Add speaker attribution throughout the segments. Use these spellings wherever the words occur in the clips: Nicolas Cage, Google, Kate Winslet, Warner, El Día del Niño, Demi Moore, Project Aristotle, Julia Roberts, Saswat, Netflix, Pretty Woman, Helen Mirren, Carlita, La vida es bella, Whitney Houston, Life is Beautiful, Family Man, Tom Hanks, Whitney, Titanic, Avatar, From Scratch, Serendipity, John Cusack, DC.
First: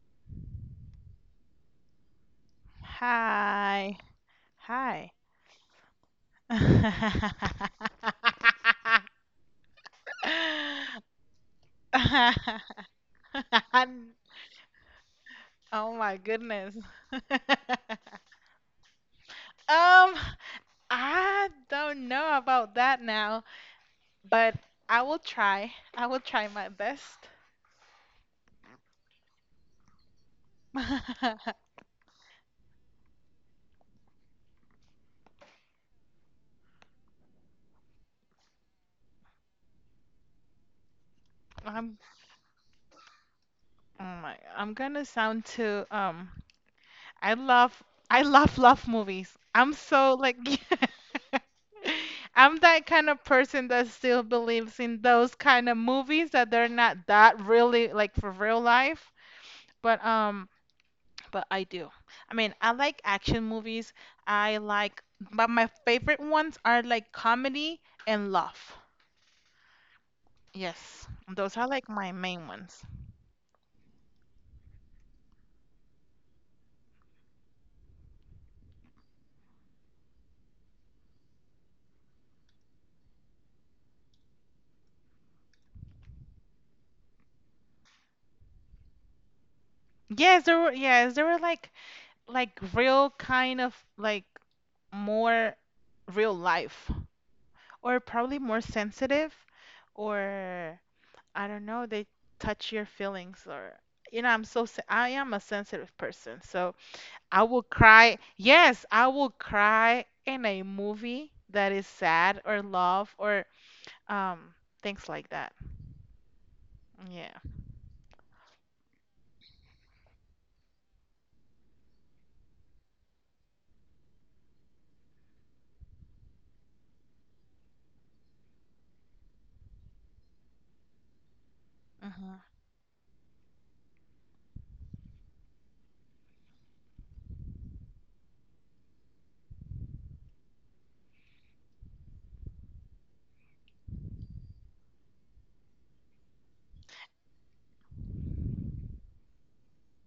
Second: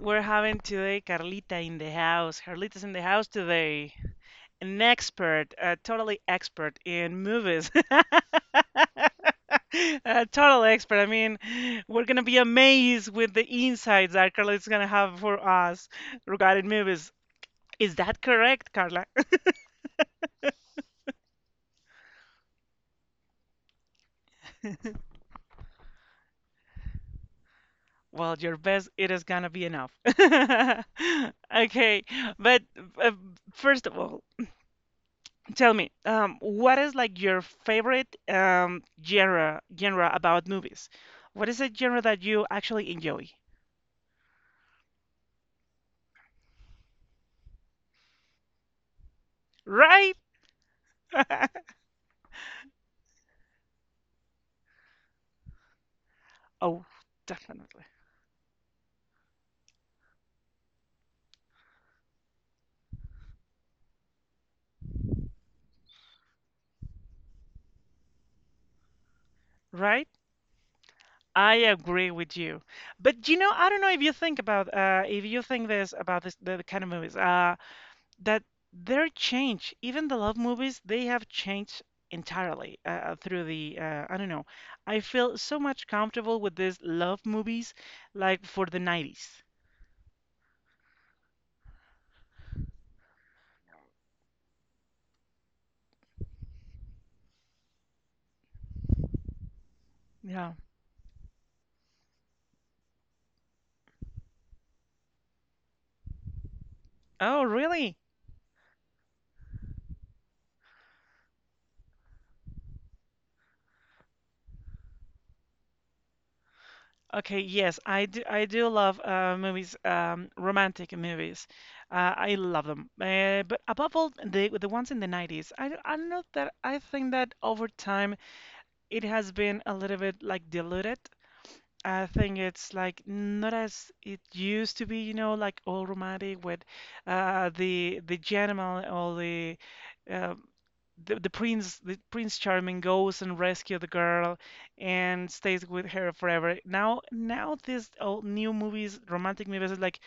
Speaker 1: We're having today Carlita in the house. Carlita's in the house today.
Speaker 2: Hi.
Speaker 1: An
Speaker 2: Hi.
Speaker 1: expert, a totally expert in movies. A total expert. I mean, we're gonna be amazed with the insights that Carlita's gonna have for us
Speaker 2: oh my
Speaker 1: regarding
Speaker 2: goodness.
Speaker 1: movies. Is that correct, Carla?
Speaker 2: um, I don't know about that now, but I will try. I will try my best.
Speaker 1: Well, your best, it is gonna be enough. Okay, but uh, first of all, tell me, what is like your favorite genre about movies? What is a
Speaker 2: I'm
Speaker 1: genre that you actually enjoy?
Speaker 2: I'm gonna sound too I love I love love movies. I'm
Speaker 1: Right?
Speaker 2: so like I'm that kind of person that still believes in those kind of movies that they're
Speaker 1: Oh,
Speaker 2: not that
Speaker 1: definitely.
Speaker 2: really like for real life. But um, but I do. I mean, I like action movies. I like, but my favorite ones are like comedy and love.
Speaker 1: Right?
Speaker 2: Yes,
Speaker 1: I
Speaker 2: those are like my
Speaker 1: agree with
Speaker 2: main
Speaker 1: you.
Speaker 2: ones.
Speaker 1: But you know, I don't know if you think about if you think this about the kind of movies that they're changed. Even the love movies, they have changed entirely through the I don't know. I feel so much comfortable with these love movies like for the 90s.
Speaker 2: Yes, there were like real kind of like more real life or probably more sensitive
Speaker 1: Yeah.
Speaker 2: or I don't know, they touch your feelings or you know, I am a sensitive person. So, I
Speaker 1: Oh,
Speaker 2: will
Speaker 1: really?
Speaker 2: cry. Yes, I will cry in a movie that is sad or love or um things like that. Yeah.
Speaker 1: Okay, yes, I do. I do love movies, romantic movies. I love them. But above all, the ones in the 90s. I don't know that I think that over time it has been a little bit like diluted. I think
Speaker 2: Mhm.
Speaker 1: it's like not as it used to be, you know, like all romantic with the gentleman or uh, the prince charming goes and rescues the girl and stays with her forever. Now now these old new movies, romantic movies, is like,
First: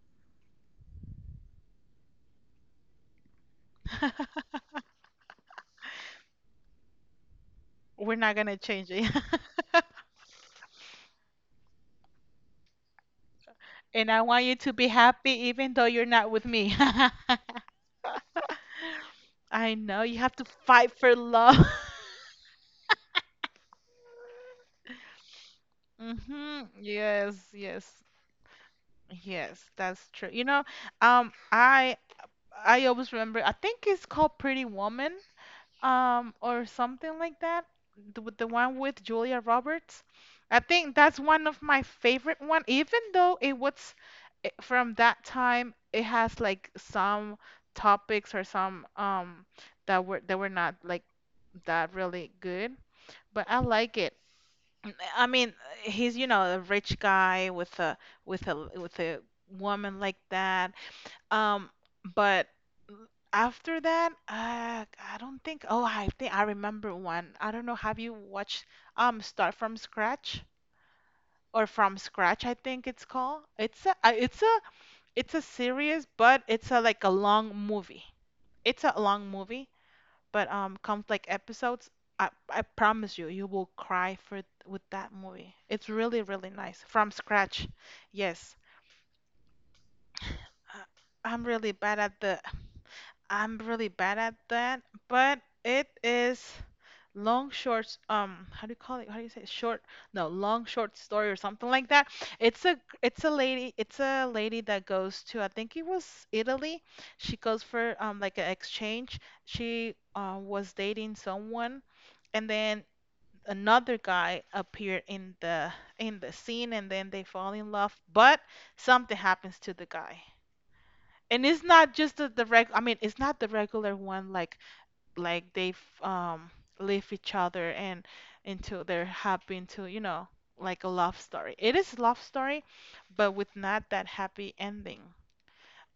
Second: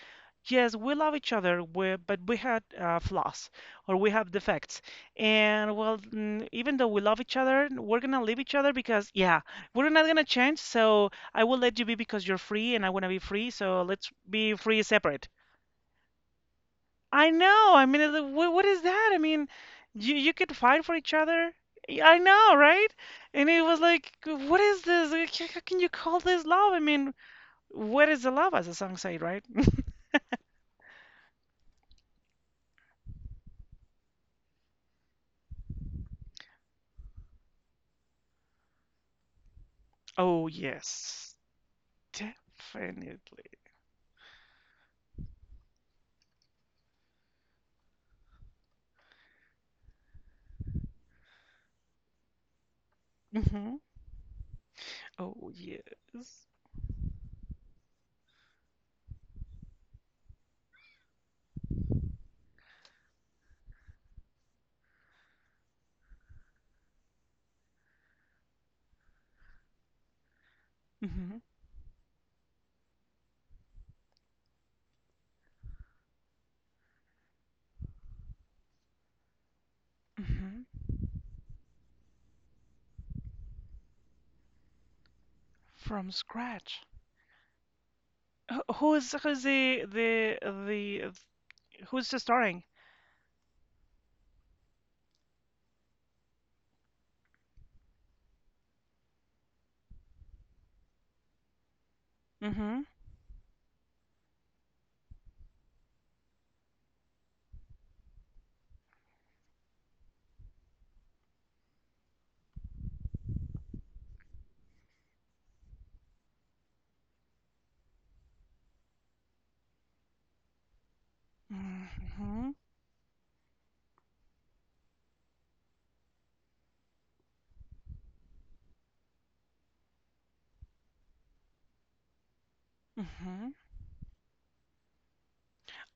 Speaker 1: yes, we love each other, but we had flaws or we have defects, and well, even though we love each other, we're
Speaker 2: We're
Speaker 1: gonna
Speaker 2: not
Speaker 1: leave
Speaker 2: going
Speaker 1: each
Speaker 2: to
Speaker 1: other
Speaker 2: change
Speaker 1: because,
Speaker 2: it.
Speaker 1: yeah, we're not gonna change. So I will let you be because you're free, and I want to be free, so let's
Speaker 2: And I want
Speaker 1: be
Speaker 2: you to
Speaker 1: free,
Speaker 2: be
Speaker 1: separate.
Speaker 2: happy even though you're not with me.
Speaker 1: I know. I mean, what is that? I mean,
Speaker 2: I know
Speaker 1: you
Speaker 2: you
Speaker 1: you
Speaker 2: have to
Speaker 1: could fight
Speaker 2: fight
Speaker 1: for each
Speaker 2: for
Speaker 1: other.
Speaker 2: love.
Speaker 1: I know, right? And it was like, what is this? Like, how can you call this
Speaker 2: mhm.
Speaker 1: love? I mean,
Speaker 2: Yes, yes.
Speaker 1: where is the love, as the song said, right?
Speaker 2: Yes, that's true. You know, um, I always remember. I think it's called Pretty Woman, or something like that. The, with the one with Julia Roberts.
Speaker 1: Oh
Speaker 2: I think that's
Speaker 1: yes,
Speaker 2: one of my favorite one. Even
Speaker 1: definitely.
Speaker 2: though it was from that time, it has like some topics or some that were not like that really good. But I
Speaker 1: Hmm.
Speaker 2: like it. I
Speaker 1: Oh
Speaker 2: mean,
Speaker 1: yes.
Speaker 2: he's, you know, a rich guy with a woman like that. Um, but after that, I don't think. Oh, I think I remember one. I don't know. Have you watched Start from Scratch
Speaker 1: Hmm.
Speaker 2: or From Scratch? I think it's called. It's a it's a it's a series, but it's a like a long movie. It's a long movie. But
Speaker 1: Hmm.
Speaker 2: comes like episodes. I promise you, you will cry for with that movie. It's
Speaker 1: From
Speaker 2: really, really
Speaker 1: scratch.
Speaker 2: nice from scratch. Yes,
Speaker 1: Who's who's the the
Speaker 2: Uh, I'm
Speaker 1: the
Speaker 2: really bad
Speaker 1: who's
Speaker 2: at
Speaker 1: the
Speaker 2: the.
Speaker 1: starring?
Speaker 2: I'm really bad at that, but it is long short. How do you call it? How do you say it? Short? No, long short story or something like that.
Speaker 1: Mm-hmm.
Speaker 2: It's a lady. It's a lady that goes to I think it was Italy. She goes for like an exchange. She was dating someone and then another guy appear in the scene and then they fall in love but something happens to the guy and it's not just the
Speaker 1: Mm-hmm.
Speaker 2: reg I mean it's not the regular one like they've leave each other and until they're happy into you know like a love story it is love story but
Speaker 1: Mm-hmm.
Speaker 2: with not that happy ending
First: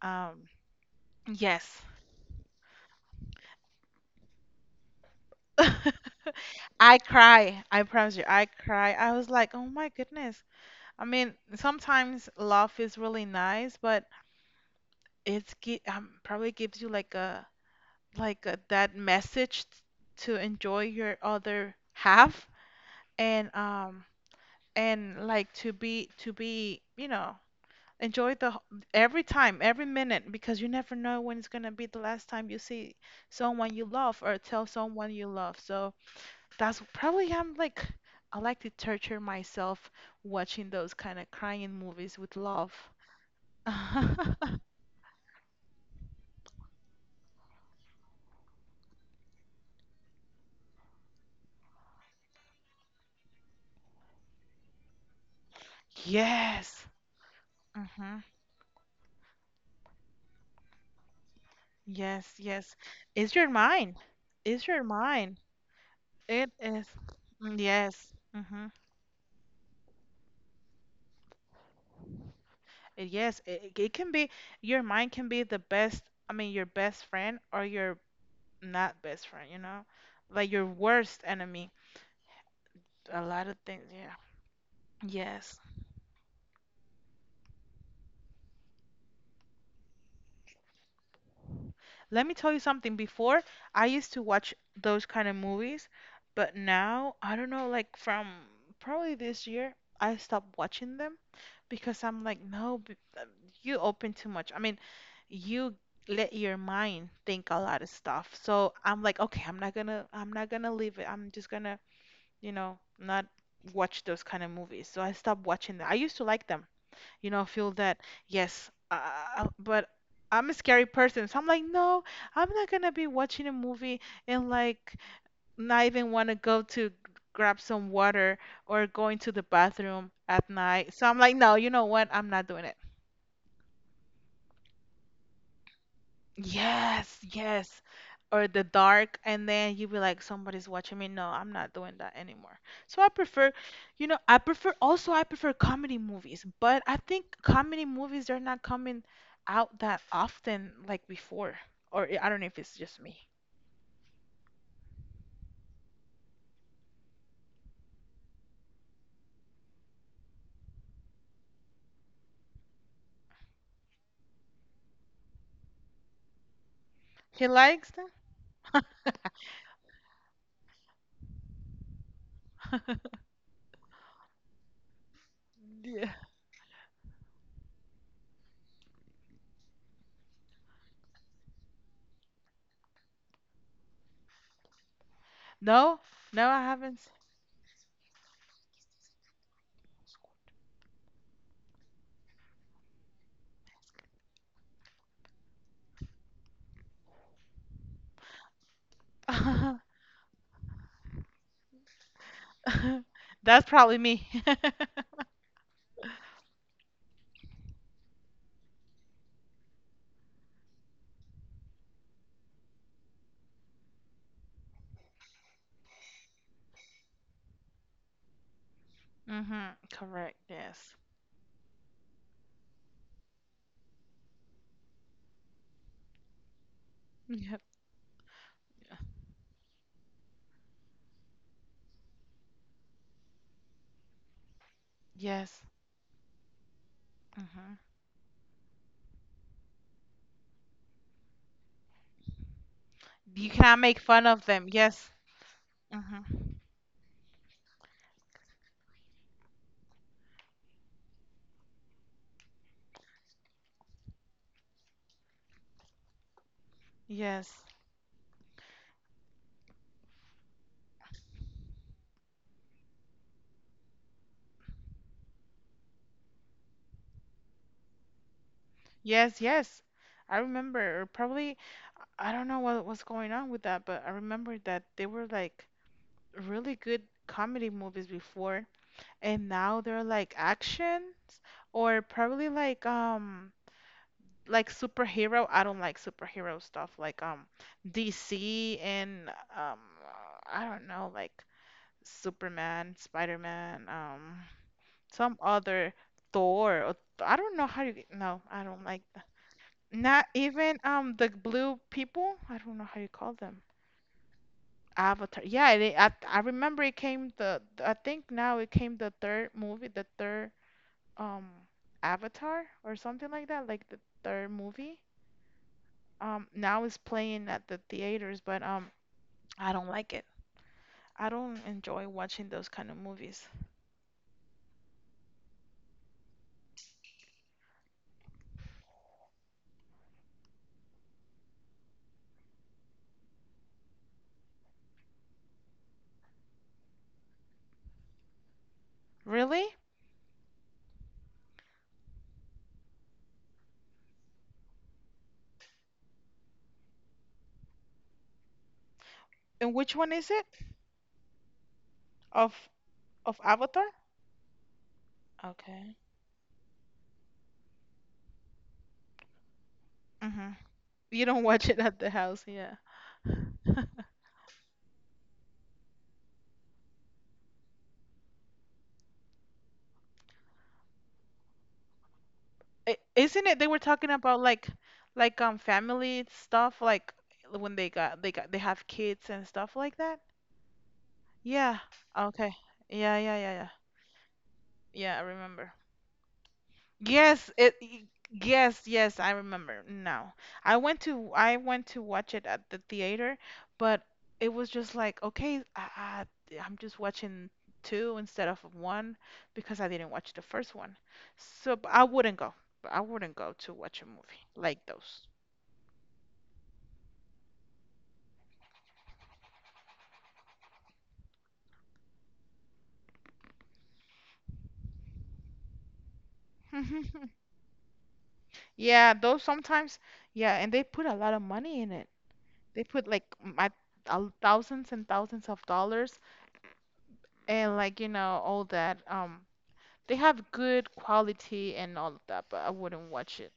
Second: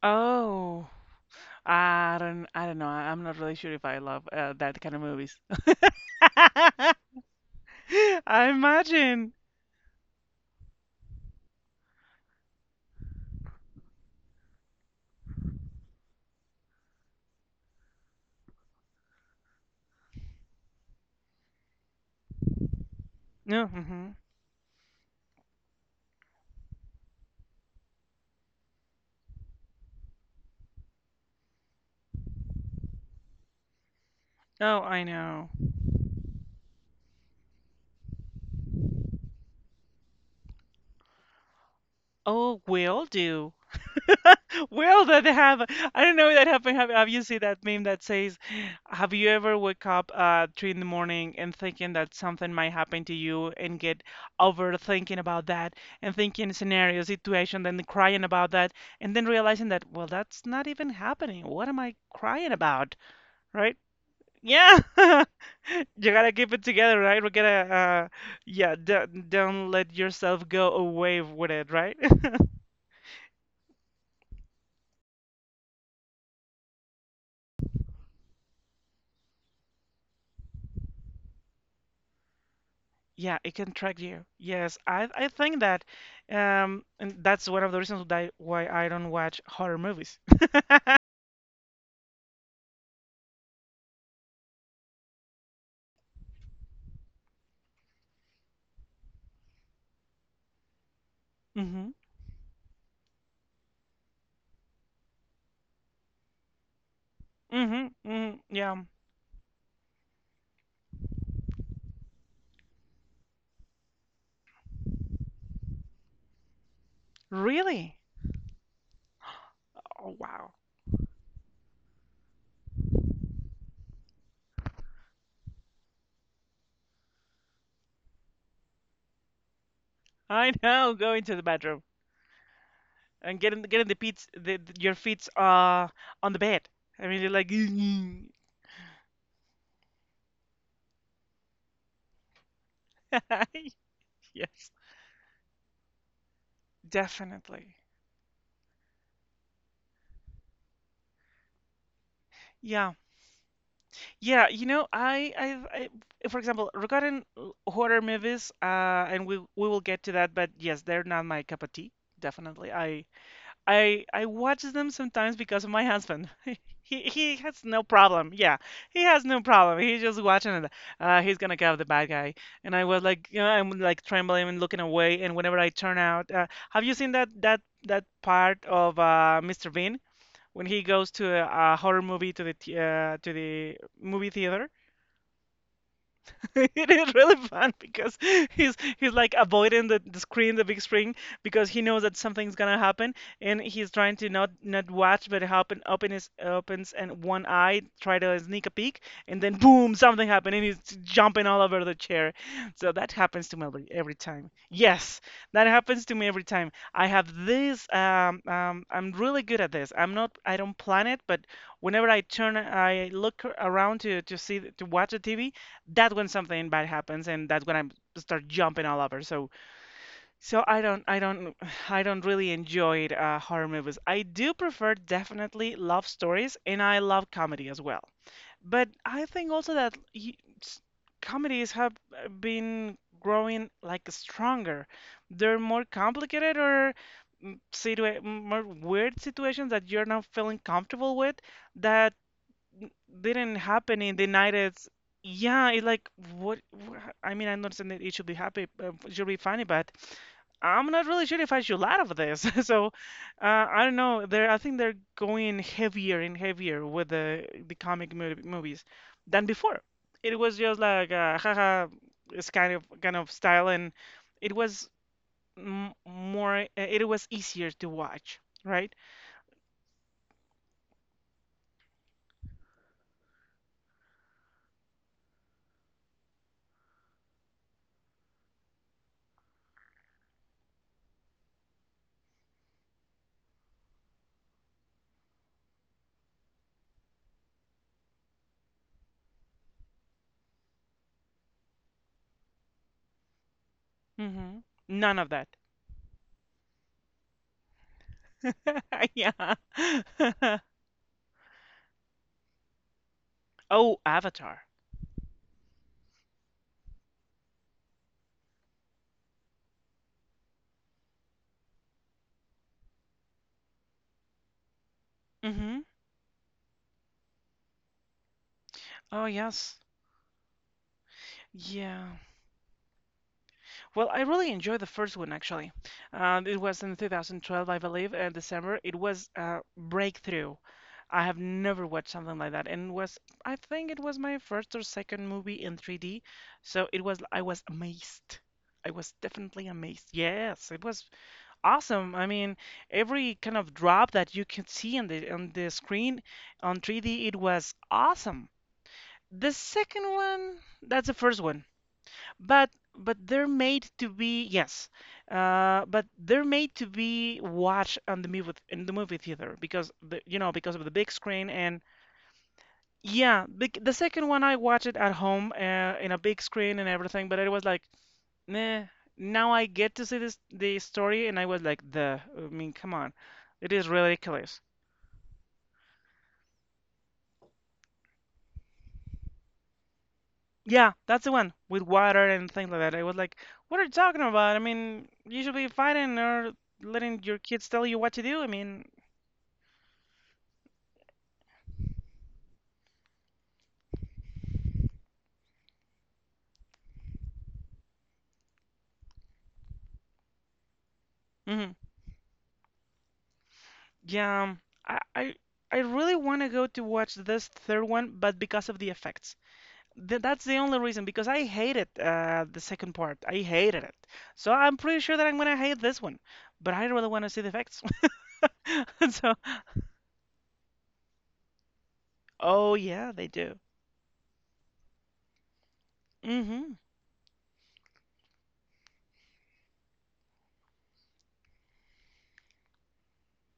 Speaker 2: um
Speaker 1: Oh.
Speaker 2: yes
Speaker 1: I don't know. I'm not really sure if I love that kind of movies.
Speaker 2: I cry. I promise you,
Speaker 1: I
Speaker 2: I cry. I was
Speaker 1: imagine.
Speaker 2: like, oh my goodness. I mean, sometimes love is really nice, but probably gives you like a, to enjoy your other half and
Speaker 1: No,
Speaker 2: um
Speaker 1: hmm.
Speaker 2: and like to be, you know, every time, every minute because you never know when it's gonna be the last time you see someone you love or tell
Speaker 1: Oh, I
Speaker 2: someone you
Speaker 1: know.
Speaker 2: love. So that's probably I'm like I like to torture myself watching those kind of crying movies with
Speaker 1: Oh,
Speaker 2: love.
Speaker 1: will do. Will that they have? I don't know if that happened. Have you seen that meme that says, "Have you ever wake up three in the morning and thinking that something might happen to you and get overthinking about that and thinking
Speaker 2: Yes.
Speaker 1: scenario, situation, then
Speaker 2: hmm
Speaker 1: crying about that and then realizing that, well, that's not even happening. What am I
Speaker 2: Yes,
Speaker 1: crying
Speaker 2: yes.
Speaker 1: about?"
Speaker 2: Is your
Speaker 1: Right?
Speaker 2: mind? Is
Speaker 1: Yeah,
Speaker 2: your mind?
Speaker 1: you gotta
Speaker 2: It
Speaker 1: keep it
Speaker 2: is.
Speaker 1: together, right? We
Speaker 2: Mm,
Speaker 1: gotta,
Speaker 2: Yes. hmm
Speaker 1: yeah, don't let yourself go away with it, right?
Speaker 2: Yes, it can be your mind can be the best, I mean your best friend or your not best friend, you know? Like your worst enemy. A
Speaker 1: Yeah,
Speaker 2: lot
Speaker 1: it
Speaker 2: of
Speaker 1: can
Speaker 2: things,
Speaker 1: track
Speaker 2: yeah.
Speaker 1: you. Yes, I
Speaker 2: Yes.
Speaker 1: think that, and that's one of the reasons that why I don't watch horror movies.
Speaker 2: Let me tell you something. Before, I used to watch those kind of movies, but now, I don't know, like from probably this year, I stopped watching them
Speaker 1: Mm-hmm.
Speaker 2: because I'm like, no, you open too much. I mean, you let your mind think a lot of
Speaker 1: Mm-hmm.
Speaker 2: stuff.
Speaker 1: Mm-hmm.
Speaker 2: So
Speaker 1: Yeah.
Speaker 2: I'm like, okay, I'm not gonna leave it. I'm just gonna, you know, not watch those kind of movies. So I stopped watching them. I used to like them you know, feel
Speaker 1: Really?
Speaker 2: that, yes, but
Speaker 1: Oh
Speaker 2: I'm a
Speaker 1: wow.
Speaker 2: scary person. So I'm like, no, I'm not gonna be watching a movie and like not even want to go to grab some water or going to the bathroom at
Speaker 1: I
Speaker 2: night.
Speaker 1: know.
Speaker 2: So I'm
Speaker 1: Going
Speaker 2: like,
Speaker 1: to the
Speaker 2: no, you know
Speaker 1: bathroom
Speaker 2: what? I'm not doing it.
Speaker 1: and getting the feet, your feet on the bed. I
Speaker 2: Yes,
Speaker 1: mean, you're like,
Speaker 2: yes. Or the dark, and then you be like, somebody's watching me. No, I'm not doing that anymore. So I prefer, you know,
Speaker 1: yes,
Speaker 2: I prefer comedy movies, but I think
Speaker 1: definitely.
Speaker 2: comedy movies are not coming out that often like before. Or I don't know if it's
Speaker 1: Yeah.
Speaker 2: just me.
Speaker 1: Yeah, you know, I, for example, regarding horror movies, and we will get to that, but yes, they're not my cup of tea, definitely. I watch them sometimes because of my husband. He
Speaker 2: He
Speaker 1: has no
Speaker 2: likes them?
Speaker 1: problem. Yeah, he has no problem. He's just watching it. He's gonna go the bad guy, and I was like, you know, I'm like trembling and looking away. And whenever I turn
Speaker 2: Yeah.
Speaker 1: out, have you seen that part of Mr. Bean? When he goes to a horror movie to to the movie theater,
Speaker 2: No, no, I
Speaker 1: it
Speaker 2: haven't.
Speaker 1: is really fun because he's like avoiding the screen, the big screen, because he knows that something's gonna happen, and he's trying to not watch, but happen open his opens and one eye, try to sneak a peek, and then boom, something happened, and he's jumping all over the chair. So that happens to me
Speaker 2: That's probably
Speaker 1: every
Speaker 2: me.
Speaker 1: time. Yes, that happens to me every time. I have this. I'm really good at this. I'm not. I don't plan it, but whenever I turn, I look around to see to watch the TV. That's when something bad happens, and that's when I start jumping all over. So
Speaker 2: Mm-hmm. Correct.
Speaker 1: so
Speaker 2: Yes.
Speaker 1: I don't I don't really enjoy horror movies. I do prefer definitely love stories, and I love
Speaker 2: Yep.
Speaker 1: comedy as well. But I think also that s- comedies have been growing like stronger. They're
Speaker 2: Yes.
Speaker 1: more complicated or,
Speaker 2: Mm-hmm.
Speaker 1: more weird situations that you're not feeling comfortable with, that n-
Speaker 2: You
Speaker 1: didn't
Speaker 2: cannot make
Speaker 1: happen in
Speaker 2: fun
Speaker 1: the
Speaker 2: of them.
Speaker 1: 90s.
Speaker 2: Yes.
Speaker 1: Yeah, it like what, I mean, I'm not saying that it should be happy, it should be funny, but I'm not really sure if I should laugh at this. So I don't know. They're I think they're going heavier and heavier with the
Speaker 2: Yes.
Speaker 1: the comic movies than before. It was just like haha, it's kind of style, and it was m more. It was easier to watch, right?
Speaker 2: Yes, yes. I remember, or probably, I don't know what was going on with that, but I remember that they were like really good comedy movies before, and now they're like actions or probably like superhero. I don't like superhero stuff like DC and um I don't know like Superman, Spider-Man,
Speaker 1: Hmm. None of
Speaker 2: some
Speaker 1: that.
Speaker 2: other Thor or I don't know how you no, I don't like
Speaker 1: Yeah.
Speaker 2: Not even the blue people. I don't know how you call them.
Speaker 1: Oh, Avatar.
Speaker 2: Avatar. Yeah, they, I remember it came the I think now it came the third movie, the third um Avatar or something like that, like the third movie.
Speaker 1: Hmm.
Speaker 2: Now it's playing at the theaters, but
Speaker 1: Oh,
Speaker 2: I
Speaker 1: yes.
Speaker 2: don't like it. I don't enjoy
Speaker 1: Yeah.
Speaker 2: watching those kind of movies.
Speaker 1: Well, I really enjoyed the first one actually. It was in 2012, I believe, in December. It was a breakthrough. I have never watched something like that, and was I think it was my first or second movie in 3D. So it was I was amazed. I was
Speaker 2: Really?
Speaker 1: definitely amazed. Yes, it was awesome. I mean, every kind of drop that you can see on the screen on 3D, it was awesome. The
Speaker 2: And which
Speaker 1: second
Speaker 2: one is it?
Speaker 1: one, that's the first one,
Speaker 2: Of
Speaker 1: but but
Speaker 2: of
Speaker 1: they're
Speaker 2: Avatar?
Speaker 1: made to be, yes,
Speaker 2: Okay.
Speaker 1: but they're made to be watched on the movie theater because you know,
Speaker 2: Mhm.
Speaker 1: because of the big
Speaker 2: You don't
Speaker 1: screen.
Speaker 2: watch it
Speaker 1: And
Speaker 2: at the house, yeah.
Speaker 1: yeah, the second one I watched it at home in a big screen and everything, but it was like, nah. Now I get to see this the story, and I was like, the I mean, come
Speaker 2: I-
Speaker 1: on,
Speaker 2: Isn't it they
Speaker 1: it
Speaker 2: were
Speaker 1: is
Speaker 2: talking about
Speaker 1: ridiculous.
Speaker 2: like family stuff like when they got they got they have kids and stuff like that?
Speaker 1: Yeah, that's the one
Speaker 2: Yeah.
Speaker 1: with water and
Speaker 2: Okay.
Speaker 1: things like that. I was
Speaker 2: Yeah, yeah,
Speaker 1: like,
Speaker 2: yeah, yeah.
Speaker 1: what are you talking about? I mean,
Speaker 2: Yeah, I
Speaker 1: you should be
Speaker 2: remember.
Speaker 1: fighting or letting your
Speaker 2: Yes,
Speaker 1: kids
Speaker 2: it
Speaker 1: tell you
Speaker 2: y-
Speaker 1: what to do. I
Speaker 2: yes,
Speaker 1: mean,
Speaker 2: yes, I remember. Now. I went to watch it at the theater, but it was just like, okay, I'm just watching two instead of one because I didn't watch the first one. So
Speaker 1: mhm.
Speaker 2: but I wouldn't go. But I wouldn't go to watch a
Speaker 1: Yeah,
Speaker 2: movie like
Speaker 1: I,
Speaker 2: those.
Speaker 1: I, I really want to go to watch this third one, but because of the effects. Th That's the only reason, because I hated the second part. I hated it. So I'm pretty sure that I'm gonna hate this one, but I really want to see the effects.
Speaker 2: Yeah,
Speaker 1: So,
Speaker 2: those sometimes, yeah, and they put a lot of money in it.
Speaker 1: oh
Speaker 2: They put
Speaker 1: yeah,
Speaker 2: like
Speaker 1: they do.
Speaker 2: my thousands and thousands of dollars
Speaker 1: Hmm.
Speaker 2: and like, you know, all that. They have good quality and all of that, but I wouldn't watch it.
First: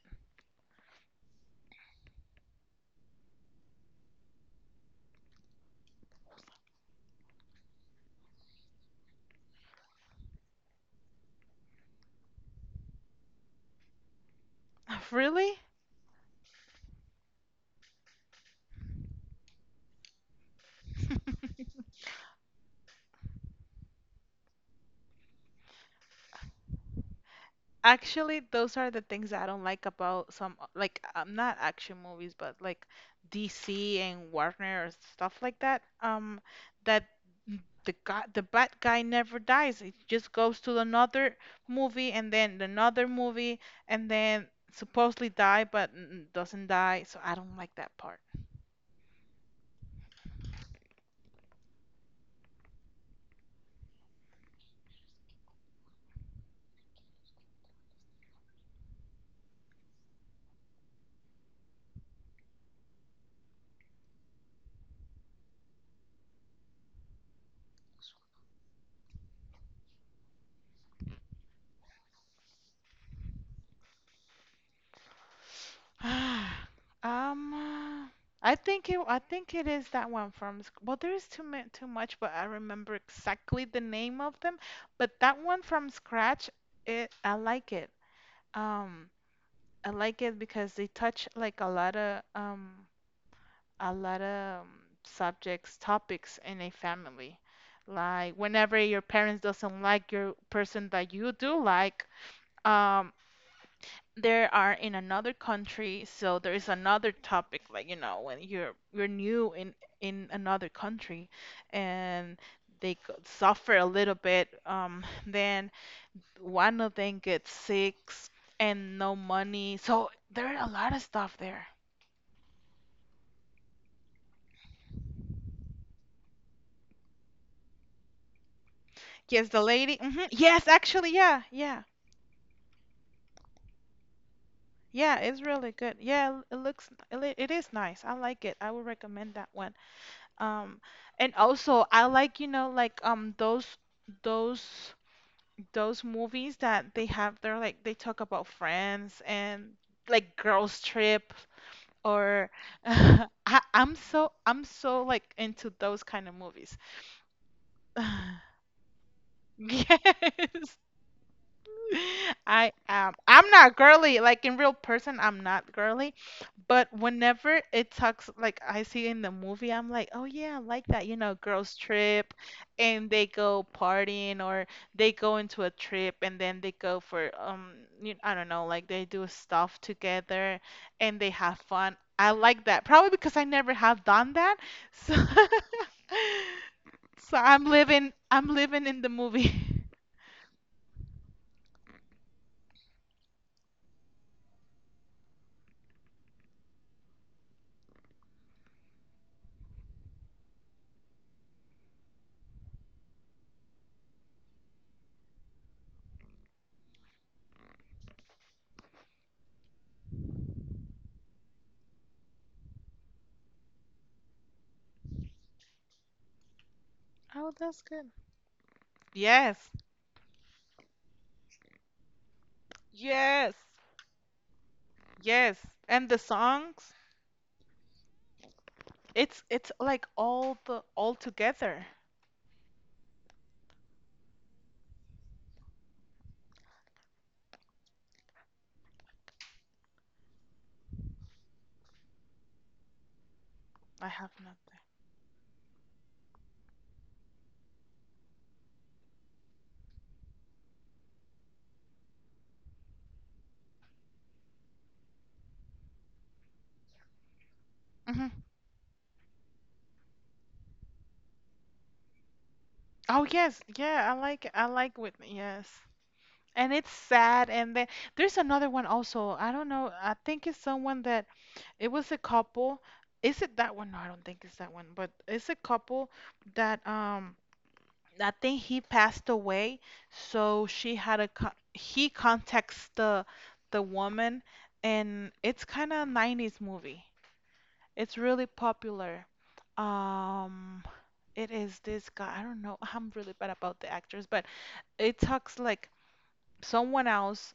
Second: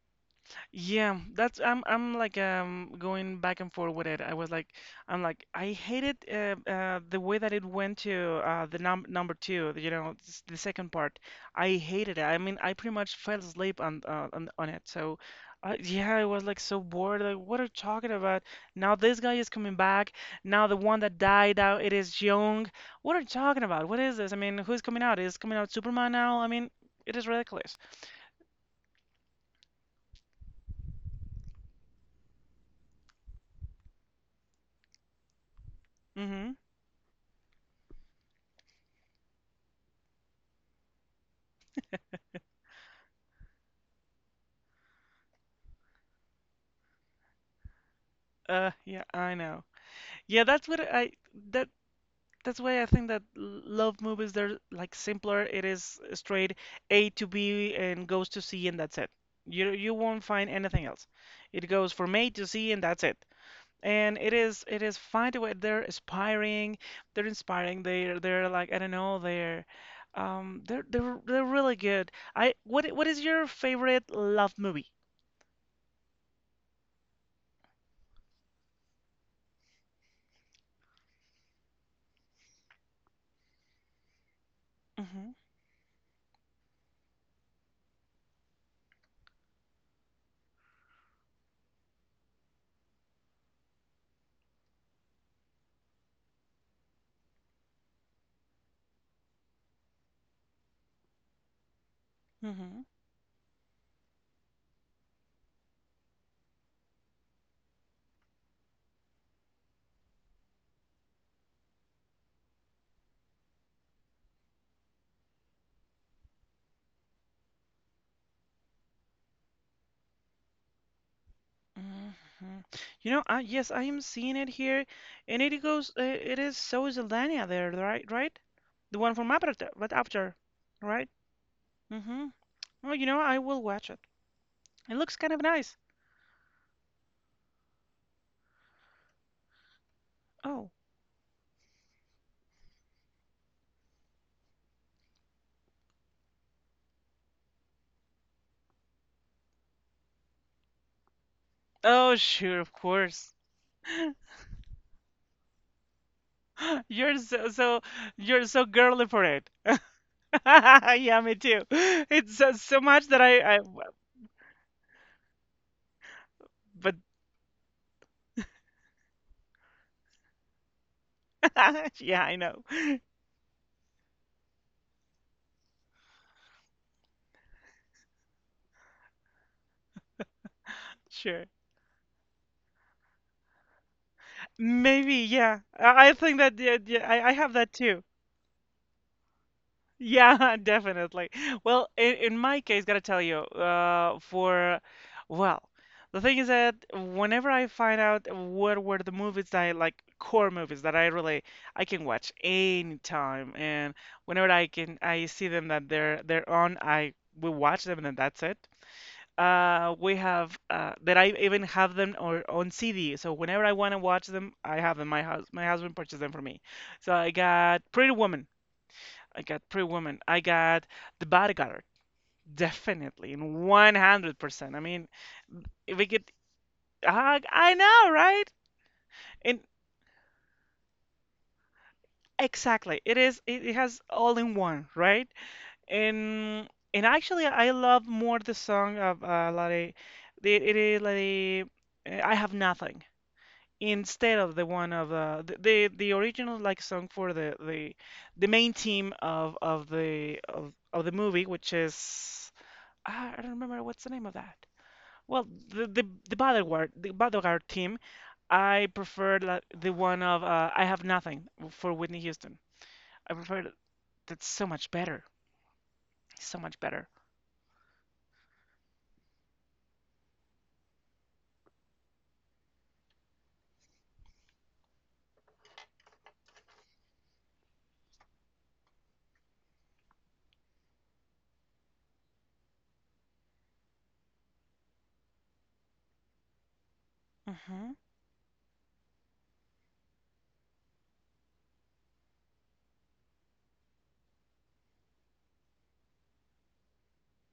Speaker 1: Yeah, that's I'm like, um, going back and forth with it. I was like, I hated the way that it went to the number two, you know, the second part. I hated it. I mean, I pretty much fell asleep on on it. So,
Speaker 2: Really?
Speaker 1: yeah, I was like so bored. Like, what are you talking about? Now this guy is coming back. Now the one that died out, it is young. What are you talking about? What is this? I mean, who's coming out? Is coming out Superman now? I mean, it is ridiculous.
Speaker 2: Actually, those are the things I don't like about some like not action movies, but like DC and Warner or stuff like that.
Speaker 1: Mm-hmm.
Speaker 2: That the guy, the bad guy never dies. It just goes to another movie and then another movie and then supposedly die, but doesn't die. So I don't like that part.
Speaker 1: Yeah, I know. Yeah, that's what I that that's why I think that love movies, they're like simpler. It is straight A to B and goes to C, and that's it. You won't find anything else. It goes from A to C, and that's it. And it is, it is fine the way they're inspiring. They're inspiring. They're like, I don't know. They're, they're they're really good. I, what is your favorite love movie?
Speaker 2: Um, uh, I think it is that one from, well, there is too ma too much, but I remember exactly the name of them. But
Speaker 1: Mm-hmm.
Speaker 2: that one from scratch, it, I like it. Um, I like it because they touch like a lot of subjects, topics in a family. Like whenever your parents doesn't like your person that you do like, um, they are in another country, so there is another topic, like, you know, when you're new in another country and they could suffer a little bit, then one of them gets sick and no money. So there are a lot of stuff there.
Speaker 1: Mhm. You know, I, yes, I am seeing it here, and it goes. It is so Zelania there, right? Right? The one from
Speaker 2: Yes, the
Speaker 1: Avatar, but
Speaker 2: lady. Hmm
Speaker 1: after,
Speaker 2: Yes, actually,
Speaker 1: right?
Speaker 2: yeah, yeah,
Speaker 1: Mm-hmm. Oh, you know, I will watch it. It looks
Speaker 2: yeah.
Speaker 1: kind
Speaker 2: It's
Speaker 1: of
Speaker 2: really
Speaker 1: nice.
Speaker 2: good. Yeah, it is nice. I like it. I would recommend that one.
Speaker 1: Oh.
Speaker 2: Um, and also I like, you know, like those those movies that they have they're like they talk about friends and like girls trip
Speaker 1: Oh,
Speaker 2: or
Speaker 1: sure, of course.
Speaker 2: I'm so like into those kind of movies.
Speaker 1: You're so you're so girly for it.
Speaker 2: Yes.
Speaker 1: Yeah, me too. It's so,
Speaker 2: I
Speaker 1: so much
Speaker 2: am.
Speaker 1: that
Speaker 2: I'm not girly. Like in real person, I'm not girly. But
Speaker 1: but
Speaker 2: whenever it talks, like I see in the movie, I'm like, oh yeah, I like that. You know, girls
Speaker 1: yeah,
Speaker 2: trip
Speaker 1: I know.
Speaker 2: and they go partying or they go into a trip and then they go for, you, I don't know, like they do stuff together and they
Speaker 1: Sure.
Speaker 2: have fun. I like that. Probably because I never have done that. So,
Speaker 1: Maybe, yeah. I think that, yeah, yeah, I
Speaker 2: so
Speaker 1: have that too.
Speaker 2: I'm living in the movie.
Speaker 1: Yeah, definitely. Well, in my case, gotta tell you, well, the thing is that whenever I find out what were the movies that I like, core movies that I can watch anytime, and whenever I can, I see them that they're on, I will watch them, and then that's it. We have that I even have them or on CD, so whenever I want to watch them, I have them. My husband purchased them for me. So I
Speaker 2: Oh, that's
Speaker 1: got
Speaker 2: good.
Speaker 1: Pretty Woman.
Speaker 2: Yes.
Speaker 1: I got The Bodyguard. Definitely,
Speaker 2: Yes,
Speaker 1: in 100%. I mean,
Speaker 2: yes.
Speaker 1: if
Speaker 2: And
Speaker 1: we
Speaker 2: the
Speaker 1: could,
Speaker 2: songs,
Speaker 1: I know, right? And
Speaker 2: it's like all the all together.
Speaker 1: exactly, it is. It has all in one, right? And and actually, I love more the song of Lade. The it is Lade. I Have Nothing,
Speaker 2: I have
Speaker 1: instead of the
Speaker 2: nothing.
Speaker 1: one of the original, like, song for the main team of the movie, which is. Ah, I don't remember what's the name of that. Well, the bodyguard theme.
Speaker 2: Hmm
Speaker 1: I prefer the one of I Have Nothing, for Whitney Houston.
Speaker 2: Oh
Speaker 1: I
Speaker 2: yes,
Speaker 1: prefer th-
Speaker 2: yeah.
Speaker 1: that's
Speaker 2: I
Speaker 1: so much
Speaker 2: like
Speaker 1: better.
Speaker 2: Whitney. Yes,
Speaker 1: So
Speaker 2: and
Speaker 1: much
Speaker 2: it's
Speaker 1: better.
Speaker 2: sad. And then there's another one also. I don't know. I think it's someone that it was a couple. Is it that one? No, I don't think it's that one. But it's a couple that I think he passed away, so she had a co he contacts the woman, and it's kind of 90s movie.
Speaker 1: Hmm.
Speaker 2: It's really popular. Um, it is this guy. I don't know. I'm really bad about the actors, but it talks like someone else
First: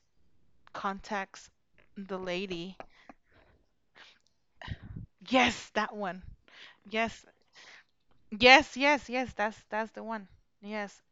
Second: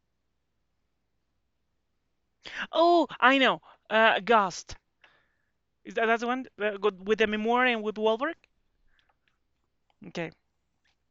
Speaker 2: contacts the lady.
Speaker 1: Oh, I know. Ghost.
Speaker 2: Yes, that
Speaker 1: Is that that's
Speaker 2: one.
Speaker 1: the one with
Speaker 2: Yes,
Speaker 1: Demi Moore and with Wahlberg?
Speaker 2: yes, yes, yes. That's the one.
Speaker 1: Okay.
Speaker 2: Yes,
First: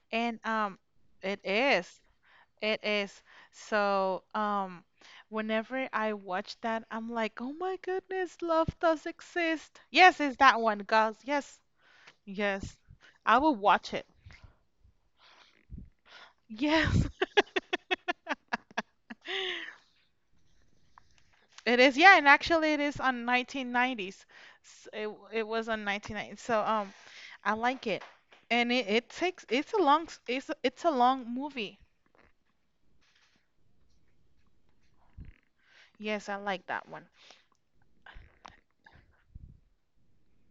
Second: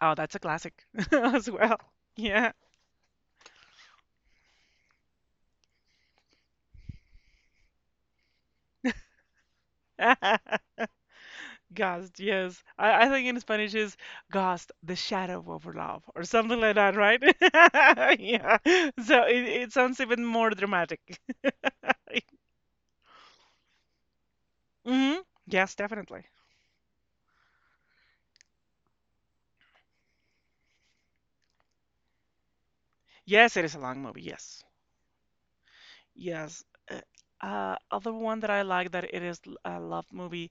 Speaker 1: Oh, that's
Speaker 2: and
Speaker 1: a classic
Speaker 2: it
Speaker 1: as well.
Speaker 2: is.
Speaker 1: Yeah.
Speaker 2: It is. So, whenever I watch that, I'm like, oh my goodness, love does exist. Yes, it's that one, girls. Yes,
Speaker 1: Ghost, yes.
Speaker 2: yes.
Speaker 1: I think in
Speaker 2: I will
Speaker 1: Spanish
Speaker 2: watch
Speaker 1: is
Speaker 2: it.
Speaker 1: Ghost, The Shadow of Love, or something like that,
Speaker 2: Yes,
Speaker 1: right? Yeah. So it, it sounds even more dramatic.
Speaker 2: it is. Yeah, and actually, it is on 1990s.
Speaker 1: Hmm.
Speaker 2: It was
Speaker 1: Yes,
Speaker 2: on
Speaker 1: definitely.
Speaker 2: 1990. So, I like it, and it's a it's a long movie.
Speaker 1: Yes, it is a long movie. Yes.
Speaker 2: Yes, I
Speaker 1: Yes.
Speaker 2: like that
Speaker 1: Uh,
Speaker 2: one.
Speaker 1: Other one that I like, that it is a love movie,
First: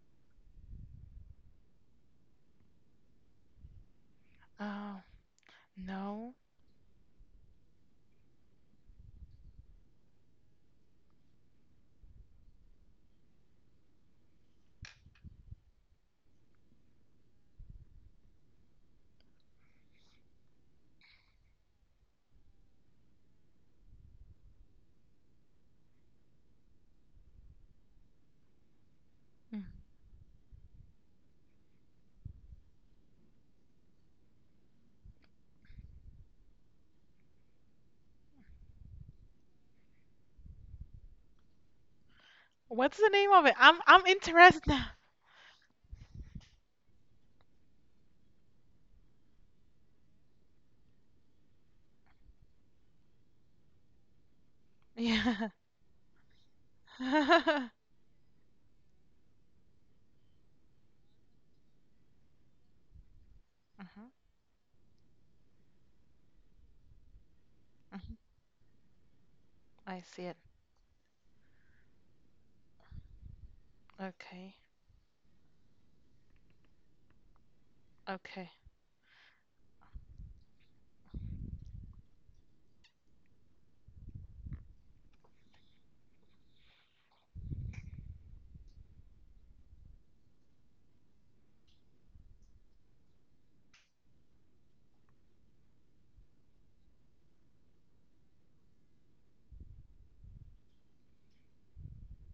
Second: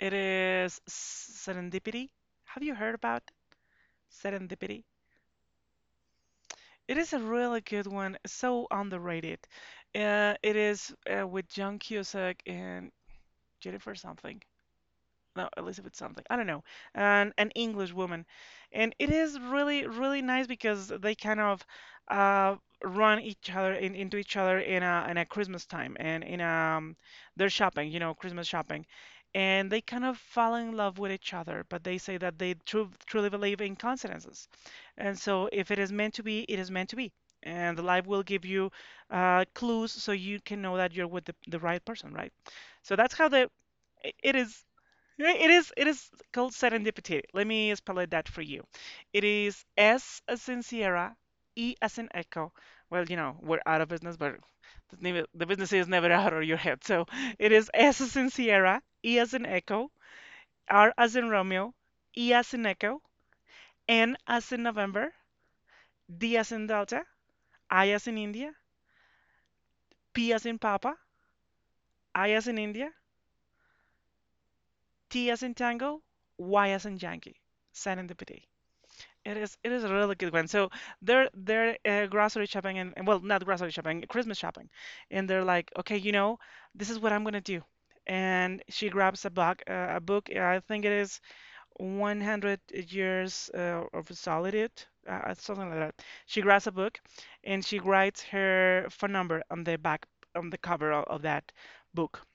Speaker 1: it is Serendipity. Have you heard about Serendipity?
Speaker 2: Oh no,
Speaker 1: It is a really good one, so underrated. It is with John Cusack and did it for something, no, Elizabeth something, I don't know, an English woman. And it is really, really nice because they kind of uh, run each other into each other in a Christmas time, and in their shopping, you know, Christmas shopping.
Speaker 2: Mm.
Speaker 1: And they kind of fall in love with each other, but they say that they truly believe in coincidences. And so if it is meant to be, it is meant to be, and the life will give you clues so you can know that you're with the right person, right?
Speaker 2: What's
Speaker 1: So
Speaker 2: the
Speaker 1: that's how
Speaker 2: name of
Speaker 1: the
Speaker 2: it? I'm
Speaker 1: it is.
Speaker 2: interested now.
Speaker 1: Yeah, It is, it is called Serendipity. Let me spell it that for you. It is S as in Sierra, E as in Echo. Well, you know, we're out of business, but the
Speaker 2: Yeah.
Speaker 1: business is never out of your head. So it
Speaker 2: Mhm,
Speaker 1: is S as in Sierra, E as in Echo, R as in Romeo, E as in Echo, N as in November, D as in Delta, I as
Speaker 2: mhm.
Speaker 1: in India,
Speaker 2: I see
Speaker 1: P
Speaker 2: it.
Speaker 1: as in Papa, I as in India,
Speaker 2: Okay.
Speaker 1: T as in Tango, Y as in Yankee. Serendipity.
Speaker 2: Okay.
Speaker 1: It is a really good one. So they're grocery shopping and well, not grocery shopping, Christmas shopping, and they're like, okay, you know, this is what I'm gonna do, and she grabs a book, I think it is One Hundred Years of Solitude, something like that. She grabs a book, and she writes her phone number on the back, on the cover of that book.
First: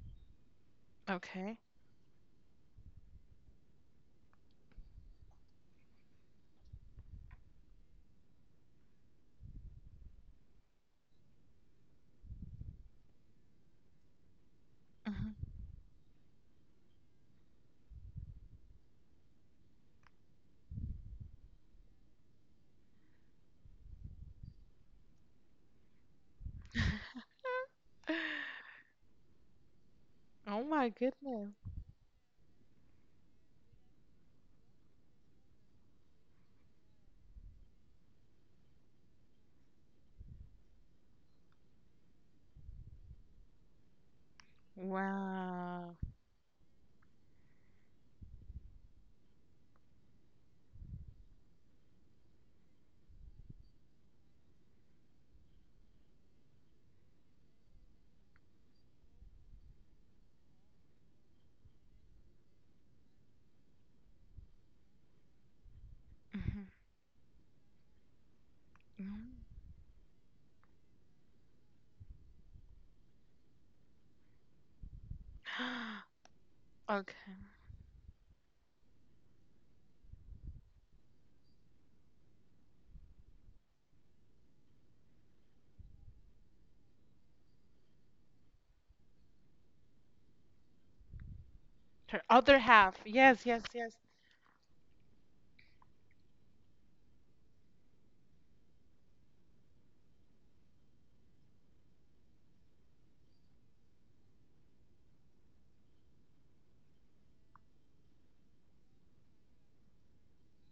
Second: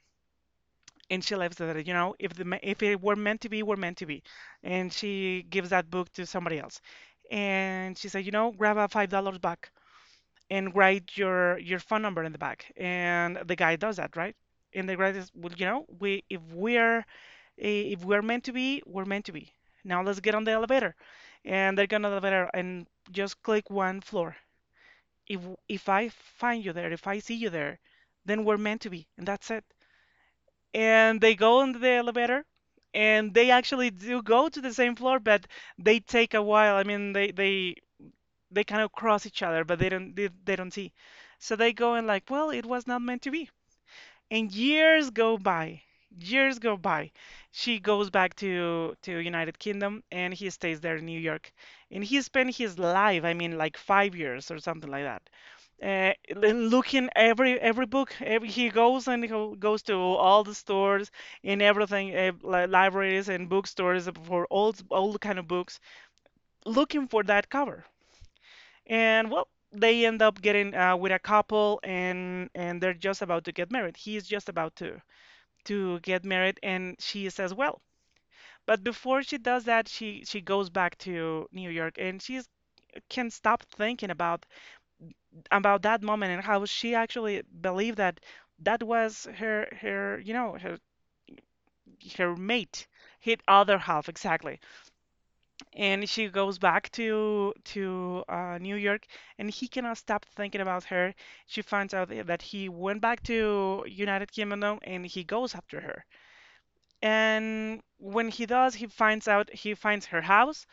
Speaker 1: And she lives
Speaker 2: Okay.
Speaker 1: that, you know, if the if it were meant to be, were meant to be. And she gives that book to somebody else, and she said, you know, grab a $5 back and write your phone number in the back, and the guy does that, right? And the guy
Speaker 2: Mhm.
Speaker 1: is, well, you know, we if we're if we're meant to be, we're meant to be. Now let's get on the elevator, and they're gonna elevator, and just click one floor. if if I find you there, if I see you there, then we're meant to be, and that's it.
Speaker 2: Oh my
Speaker 1: And they
Speaker 2: goodness.
Speaker 1: go into the elevator, and they actually do go to the same floor, but they take a while. I mean, they kind of cross each other, but they don't, they don't see. So they go, and like, well, it was not meant to be. And years go by,
Speaker 2: Wow.
Speaker 1: years go by. She goes back to United Kingdom, and he stays there in New York. And he spent his life, I mean, like 5 years or something like that. uh, and looking every book, every, he goes, and he goes to all the stores and everything. Libraries and bookstores for old old kind of books,
Speaker 2: Mhm,
Speaker 1: looking for that cover. And well, they end up getting with a couple, and they're just about to get married. He's just about to
Speaker 2: mhm.
Speaker 1: get married, and she
Speaker 2: Okay.
Speaker 1: says, well, but before she does that, she goes back to New York, and she can't stop thinking about that moment, and how she actually believed that that was her you know, her
Speaker 2: Her
Speaker 1: her
Speaker 2: other
Speaker 1: mate,
Speaker 2: half.
Speaker 1: his
Speaker 2: Yes, yes,
Speaker 1: other
Speaker 2: yes.
Speaker 1: half, exactly. And she goes back to New York, and he cannot stop thinking about her. She finds out that he went back to United Kingdom, and he goes after her. And when he does, he finds her house,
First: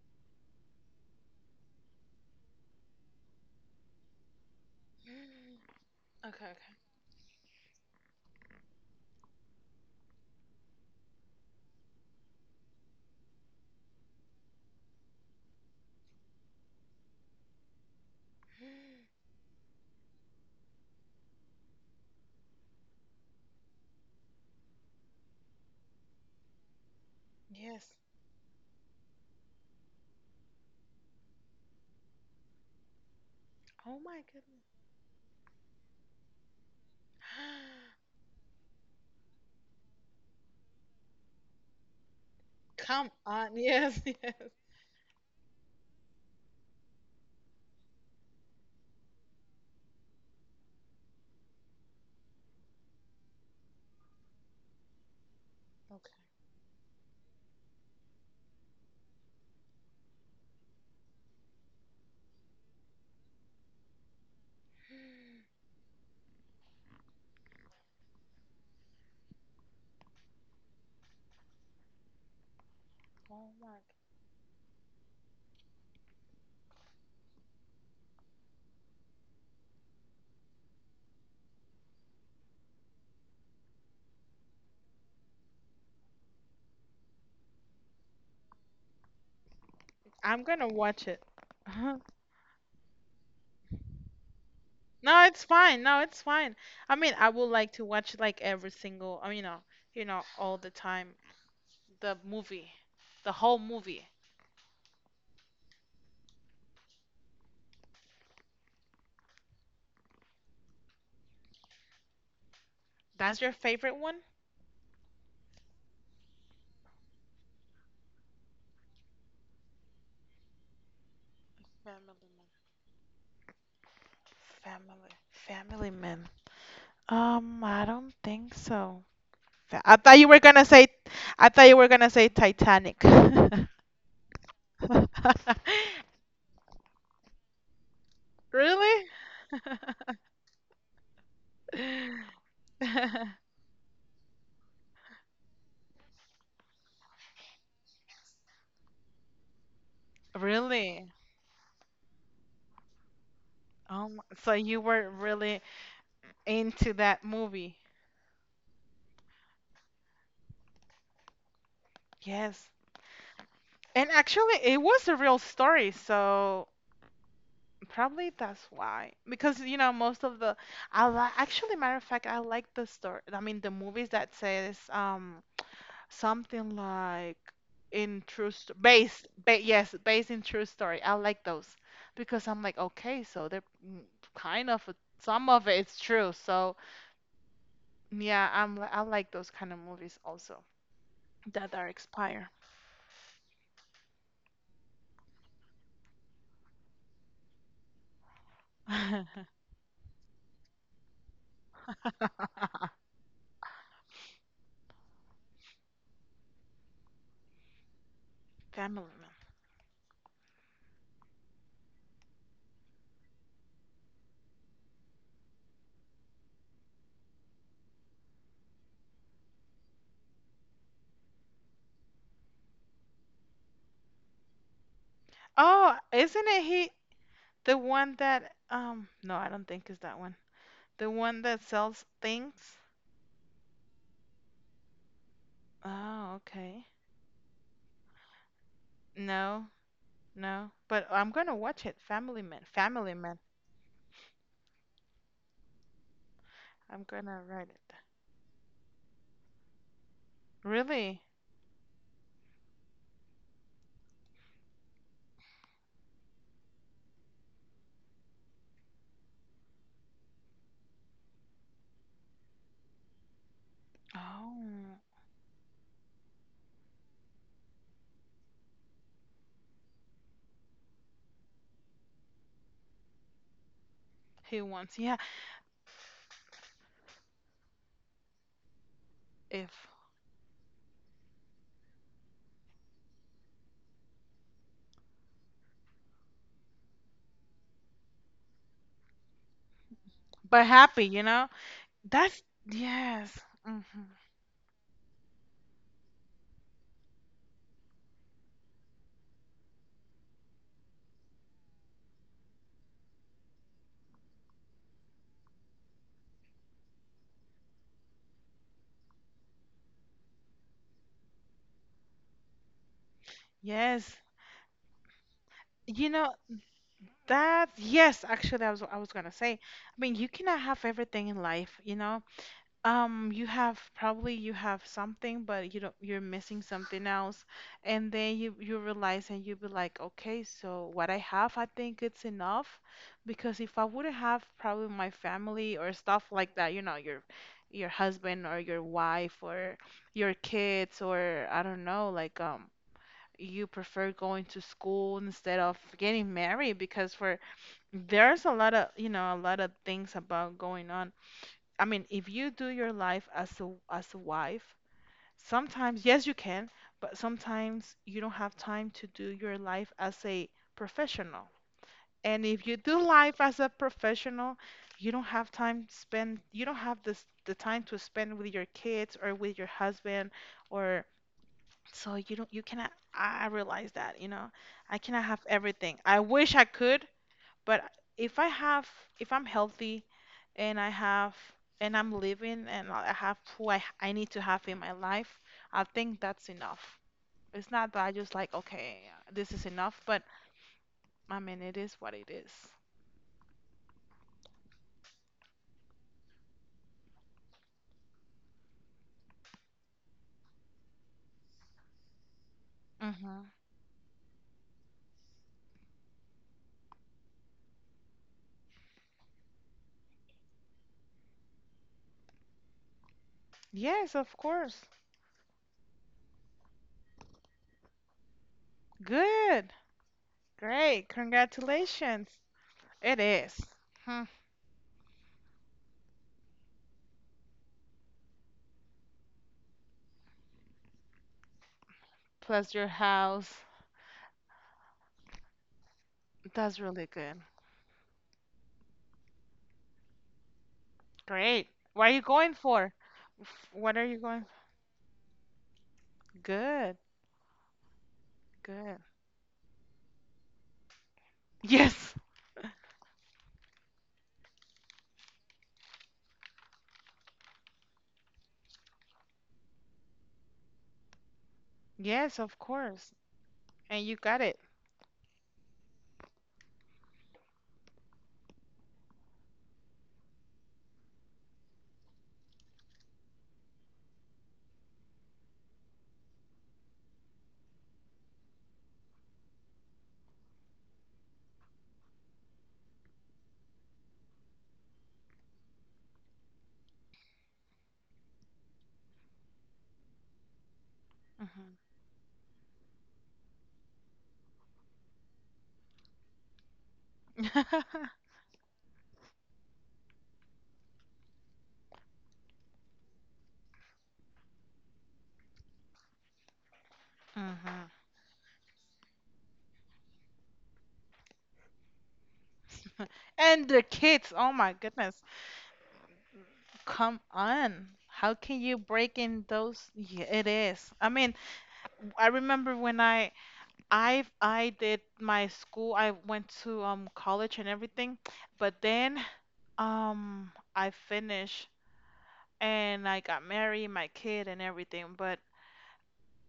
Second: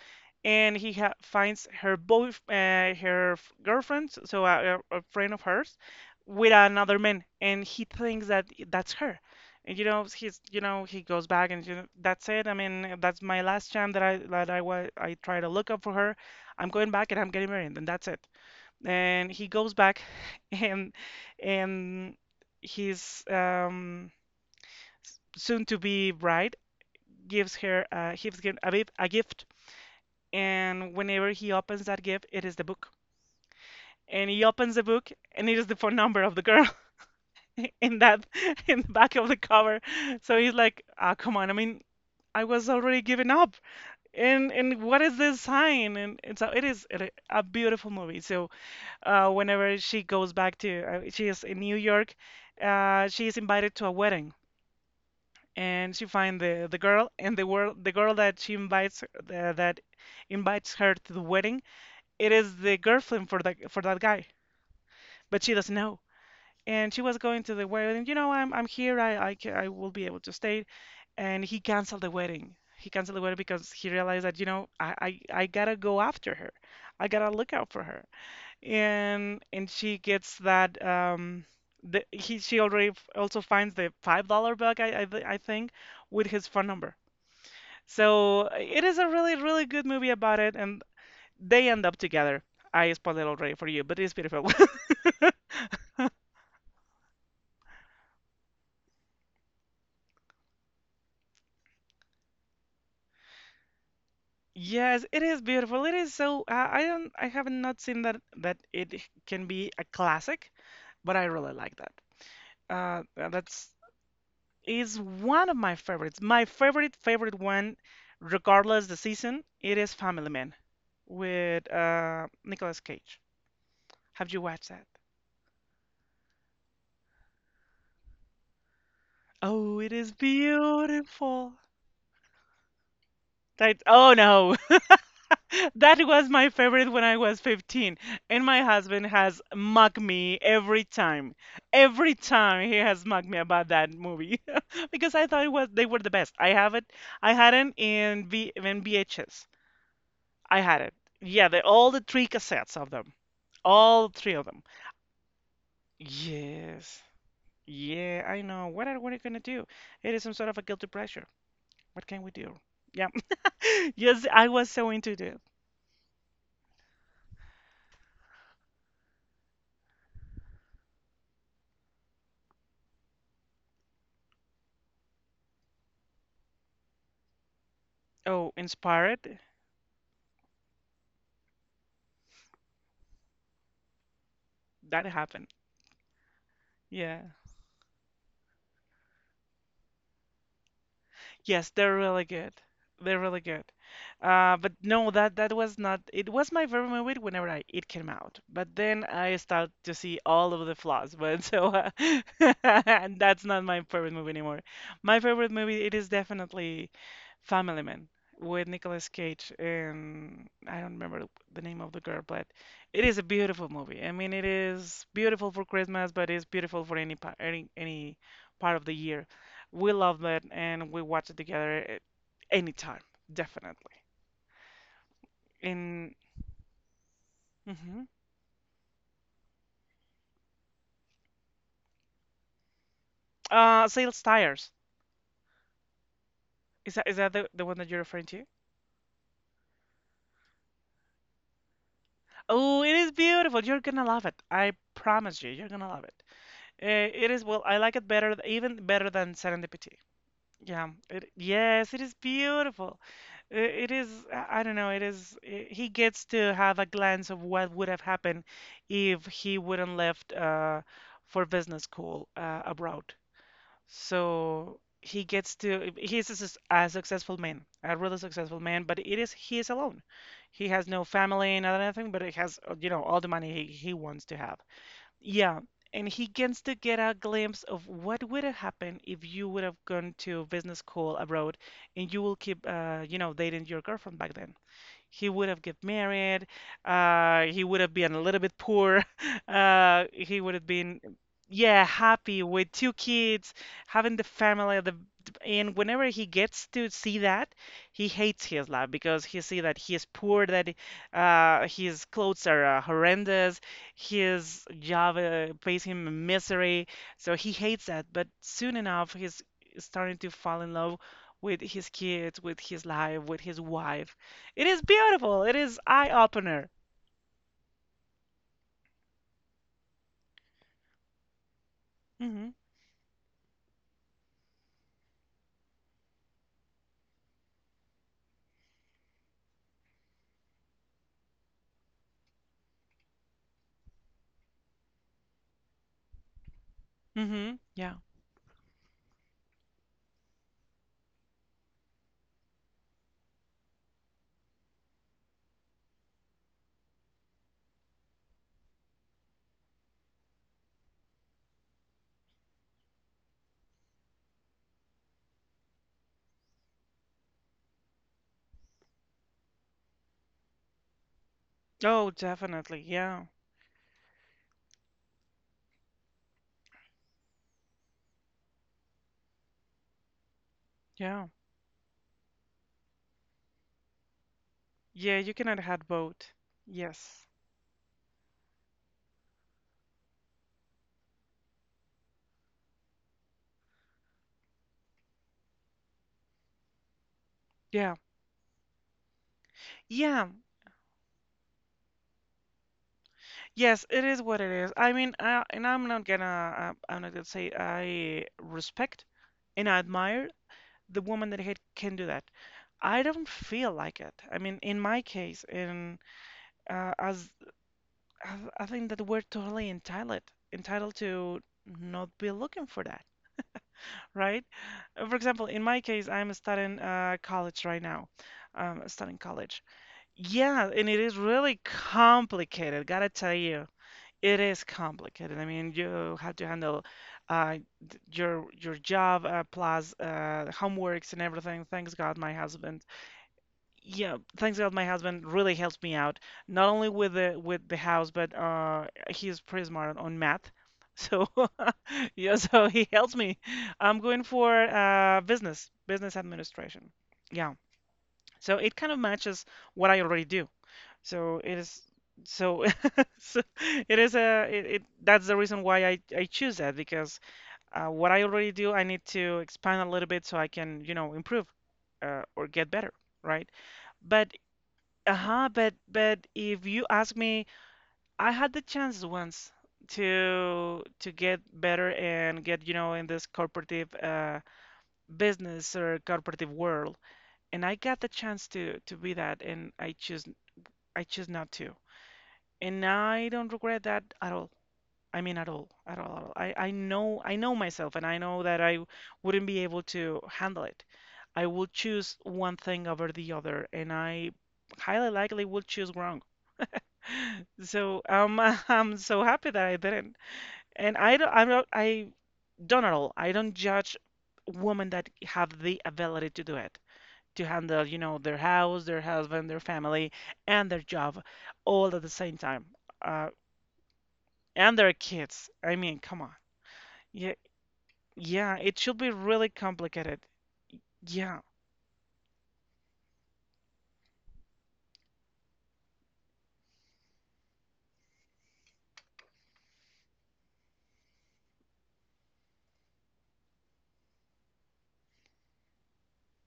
Speaker 1: and he ha finds her boy her girlfriend, so a, a friend of hers,
Speaker 2: Okay,
Speaker 1: with
Speaker 2: okay.
Speaker 1: another man, and he thinks that that's her. And you know, he's, you know, he goes back, and you know, that's it. I mean, that's my last chance, that I that I try to look up for her. I'm going back, and I'm getting married, and that's it. And he goes back, and and his soon to be bride gives her
Speaker 2: Yes.
Speaker 1: gives him a, gift, and whenever he opens that gift, it is the book.
Speaker 2: Oh my
Speaker 1: And he
Speaker 2: goodness.
Speaker 1: opens the book, and it is the phone number of the girl in that, in the back of the cover. So he's like, "Ah, oh, come on! I mean, I was already
Speaker 2: Come
Speaker 1: giving up.
Speaker 2: on. Yes, yes.
Speaker 1: And what is this sign?" And so it is a beautiful movie. So whenever she goes back to, she is in New York, she is invited to a wedding, and she
Speaker 2: Okay.
Speaker 1: find the girl, and the girl that she invites, that invites her to the wedding, it is the girlfriend for that guy, but she doesn't know. And she was going to the wedding, you know, I'm here, I will be able to stay. And he canceled the wedding, he canceled the wedding,
Speaker 2: Oh
Speaker 1: because
Speaker 2: my.
Speaker 1: he realized that, you know, I gotta go after her, I gotta look out for her. And she gets that, the, he she already also finds the $5 bag, I think, with his phone number. So it is a really, really good movie about
Speaker 2: I'm
Speaker 1: it,
Speaker 2: gonna
Speaker 1: and
Speaker 2: watch it.
Speaker 1: they end up
Speaker 2: Uh-huh.
Speaker 1: together. I spoiled it already for you, but it is beautiful.
Speaker 2: No, it's fine. No, it's fine. I mean, I would like to watch like I mean, all the time. The movie, the whole movie.
Speaker 1: Yes, it is beautiful. It is so, I don't, I have not seen that it can be a classic, but I really like that.
Speaker 2: That's your
Speaker 1: That's
Speaker 2: favorite one?
Speaker 1: is one of my favorites. My favorite favorite one, regardless the season, it is Family Man with
Speaker 2: Family
Speaker 1: Nicolas Cage. Have
Speaker 2: Man.
Speaker 1: you watched that?
Speaker 2: Family. Family Man. I don't think so.
Speaker 1: Oh,
Speaker 2: Fa-
Speaker 1: it
Speaker 2: I
Speaker 1: is
Speaker 2: thought you were gonna say, I
Speaker 1: beautiful.
Speaker 2: thought you were gonna say Titanic.
Speaker 1: That, oh no. That was my favorite when I was 15, and my husband
Speaker 2: Really?
Speaker 1: has mocked me every time. Every time he has mocked me about that movie because I thought it was, they were the best. I have it. I had it in V in VHS. I had it.
Speaker 2: Really?
Speaker 1: Yeah, the, all the three cassettes of them, all
Speaker 2: Um,
Speaker 1: three of
Speaker 2: so
Speaker 1: them.
Speaker 2: you were really into
Speaker 1: Yes,
Speaker 2: that movie.
Speaker 1: yeah, I know. What are you gonna do? It is some sort of a guilty pleasure. What can we do?
Speaker 2: Yes.
Speaker 1: Yeah,
Speaker 2: And
Speaker 1: yes, I
Speaker 2: actually,
Speaker 1: was
Speaker 2: it
Speaker 1: so
Speaker 2: was
Speaker 1: into
Speaker 2: a real
Speaker 1: it.
Speaker 2: story, so probably that's why. Because, you know, most of the I li actually, matter of fact, I like the story. I mean, the movies that says something like in true
Speaker 1: Oh,
Speaker 2: st based
Speaker 1: inspired.
Speaker 2: ba yes, based in true story. I like those because I'm like, okay, so kind of
Speaker 1: That
Speaker 2: some
Speaker 1: happened.
Speaker 2: of it's true. So,
Speaker 1: Yeah.
Speaker 2: yeah, I like those kind of movies also
Speaker 1: Yes,
Speaker 2: that are
Speaker 1: they're really
Speaker 2: expire.
Speaker 1: good. They're really good. But no, that that was not. It was my favorite movie whenever I it came out. But then I start to see all of the flaws. But so and that's not my favorite movie anymore. My favorite movie it is definitely Family Man with
Speaker 2: Family
Speaker 1: Nicolas
Speaker 2: Man.
Speaker 1: Cage, and I don't remember the name of the girl, but it is a beautiful movie. I mean, it is beautiful for Christmas, but it's beautiful for any pa- any part of the year. We loved it, and we watch it together anytime, definitely.
Speaker 2: Oh,
Speaker 1: And
Speaker 2: isn't it he? The
Speaker 1: mhm.
Speaker 2: one that no, I don't think is that one. The one that sells things.
Speaker 1: Sales Tires.
Speaker 2: Oh, okay.
Speaker 1: Is that the one that you're referring to?
Speaker 2: No, no. But I'm gonna watch it. Family Man.
Speaker 1: Oh, it is
Speaker 2: Family Man.
Speaker 1: beautiful. You're gonna love it. I promise you, you're gonna love it.
Speaker 2: I'm
Speaker 1: It
Speaker 2: gonna
Speaker 1: is, well,
Speaker 2: write
Speaker 1: I
Speaker 2: it.
Speaker 1: like it better, even better than Serendipity. Yeah.
Speaker 2: Really?
Speaker 1: It, yes, it is beautiful. I- It is. I don't know. It is. He gets to have a glance of what would have happened if he wouldn't left for business school abroad. So
Speaker 2: Oh,
Speaker 1: he gets to he's a successful man, a really successful man, but it is he is alone. He has no family and nothing, but he has all the money he wants to have.
Speaker 2: he wants. Yeah.
Speaker 1: Yeah, and he gets to get a glimpse of what would have happened if you would have
Speaker 2: If
Speaker 1: gone to business school abroad and you will keep dating your girlfriend back then. He would have get married. He would have been a little bit poor. He would
Speaker 2: but
Speaker 1: have been,
Speaker 2: happy, you know.
Speaker 1: yeah,
Speaker 2: That's
Speaker 1: happy with two
Speaker 2: yes.
Speaker 1: kids,
Speaker 2: Hmm.
Speaker 1: having the family. The And whenever he gets to see that, he hates his life because he see that he is poor, that his clothes are horrendous, his job pays him misery. So he hates that. But soon enough, he's starting to fall in love with his kids, with his life, with his
Speaker 2: Yes.
Speaker 1: wife. It is beautiful. It is
Speaker 2: You know
Speaker 1: eye-opener.
Speaker 2: that. Yes. Actually, I was gonna say. I mean, you cannot have everything in life. You know.
Speaker 1: Hmm.
Speaker 2: You have probably you have something, but you don't you're missing something else. And then you realize and you be like, okay, so what I have, I think it's enough because if I wouldn't have probably my family or stuff like that, you know,
Speaker 1: Hmm.
Speaker 2: your
Speaker 1: Yeah.
Speaker 2: husband or your wife or your kids or I don't know, you prefer going to school instead of getting married because for there's a lot of, you know, a lot of things about going on. I mean, if you do your life as a wife, sometimes yes you can, but sometimes you don't have time to do your life as a professional.
Speaker 1: Oh,
Speaker 2: And if you
Speaker 1: definitely.
Speaker 2: do
Speaker 1: Yeah.
Speaker 2: life as a professional, you don't have time to spend, you don't have this the time to spend with your kids or with your husband or
Speaker 1: Yeah.
Speaker 2: so you don't you cannot I I realize that, you know. I
Speaker 1: Yeah,
Speaker 2: cannot
Speaker 1: you
Speaker 2: have
Speaker 1: cannot have
Speaker 2: everything. I
Speaker 1: both.
Speaker 2: wish I could,
Speaker 1: Yes.
Speaker 2: but if I have, if I'm healthy and I have, and I'm living and I have who I need to have in my life, I think that's enough. It's not
Speaker 1: Yeah.
Speaker 2: that I just like, okay, this is enough, but
Speaker 1: Yeah.
Speaker 2: I mean, it is what it is.
Speaker 1: Yes, it is what it is. I mean, and I'm not gonna say I respect and I admire the woman that had, can do that. I don't
Speaker 2: Mm-hmm.
Speaker 1: feel like it. I mean, in my case, in as I think that we're totally entitled, to not be looking for that,
Speaker 2: Yes, of
Speaker 1: right?
Speaker 2: course.
Speaker 1: For example, in my case, I'm studying college right now. Studying college.
Speaker 2: Good.
Speaker 1: Yeah, and it
Speaker 2: Great.
Speaker 1: is really
Speaker 2: Congratulations.
Speaker 1: complicated, gotta
Speaker 2: It
Speaker 1: tell
Speaker 2: is.
Speaker 1: you.
Speaker 2: Hmm.
Speaker 1: It is complicated. I mean, you have to handle uh, your job plus homeworks and everything. Thanks God, my
Speaker 2: Plus
Speaker 1: husband
Speaker 2: your house.
Speaker 1: Yeah, thanks God, my husband really helps me out, not
Speaker 2: That's
Speaker 1: only
Speaker 2: really
Speaker 1: with
Speaker 2: good.
Speaker 1: the house, but he's pretty smart on math. So
Speaker 2: Great. What are you
Speaker 1: yeah,
Speaker 2: going
Speaker 1: so he
Speaker 2: for?
Speaker 1: helps me.
Speaker 2: What
Speaker 1: I'm
Speaker 2: are you
Speaker 1: going
Speaker 2: going?
Speaker 1: for business administration.
Speaker 2: Good.
Speaker 1: Yeah, so it kind
Speaker 2: Good.
Speaker 1: of matches what I already do. So it is
Speaker 2: Yes.
Speaker 1: so, so it is a it, it that's the reason why I choose that because what I already do, I need to expand a little bit so I can, improve
Speaker 2: Yes,
Speaker 1: or
Speaker 2: of
Speaker 1: get better,
Speaker 2: course.
Speaker 1: right?
Speaker 2: And you
Speaker 1: But
Speaker 2: got it.
Speaker 1: uh-huh, but if you ask me, I had the chance once to get better and get, in this corporative business or corporative world, and I got the chance to be that, and I choose not to, and I don't regret that at all. I mean, at all, at all, at all. I know myself, and I know that I wouldn't be able to handle it. I will
Speaker 2: Hmm.
Speaker 1: choose one thing over the other, and I highly likely will choose wrong. So I'm so happy that I didn't. And I don't, I'm not, I don't at all. I don't judge women that have the ability to do it, to handle,
Speaker 2: Hmm.
Speaker 1: their house, their husband, their family, and their job all at the same time, uh,
Speaker 2: And the kids, oh my
Speaker 1: and their
Speaker 2: goodness.
Speaker 1: kids. I mean, come on.
Speaker 2: Come
Speaker 1: Yeah,
Speaker 2: on. How
Speaker 1: yeah,
Speaker 2: can you
Speaker 1: it should be
Speaker 2: break in
Speaker 1: really
Speaker 2: those?
Speaker 1: complicated.
Speaker 2: Yeah, it is. I mean,
Speaker 1: Yeah.
Speaker 2: I remember when I did my school. I went to college and everything, but then I finished and I got married, my kid and everything. But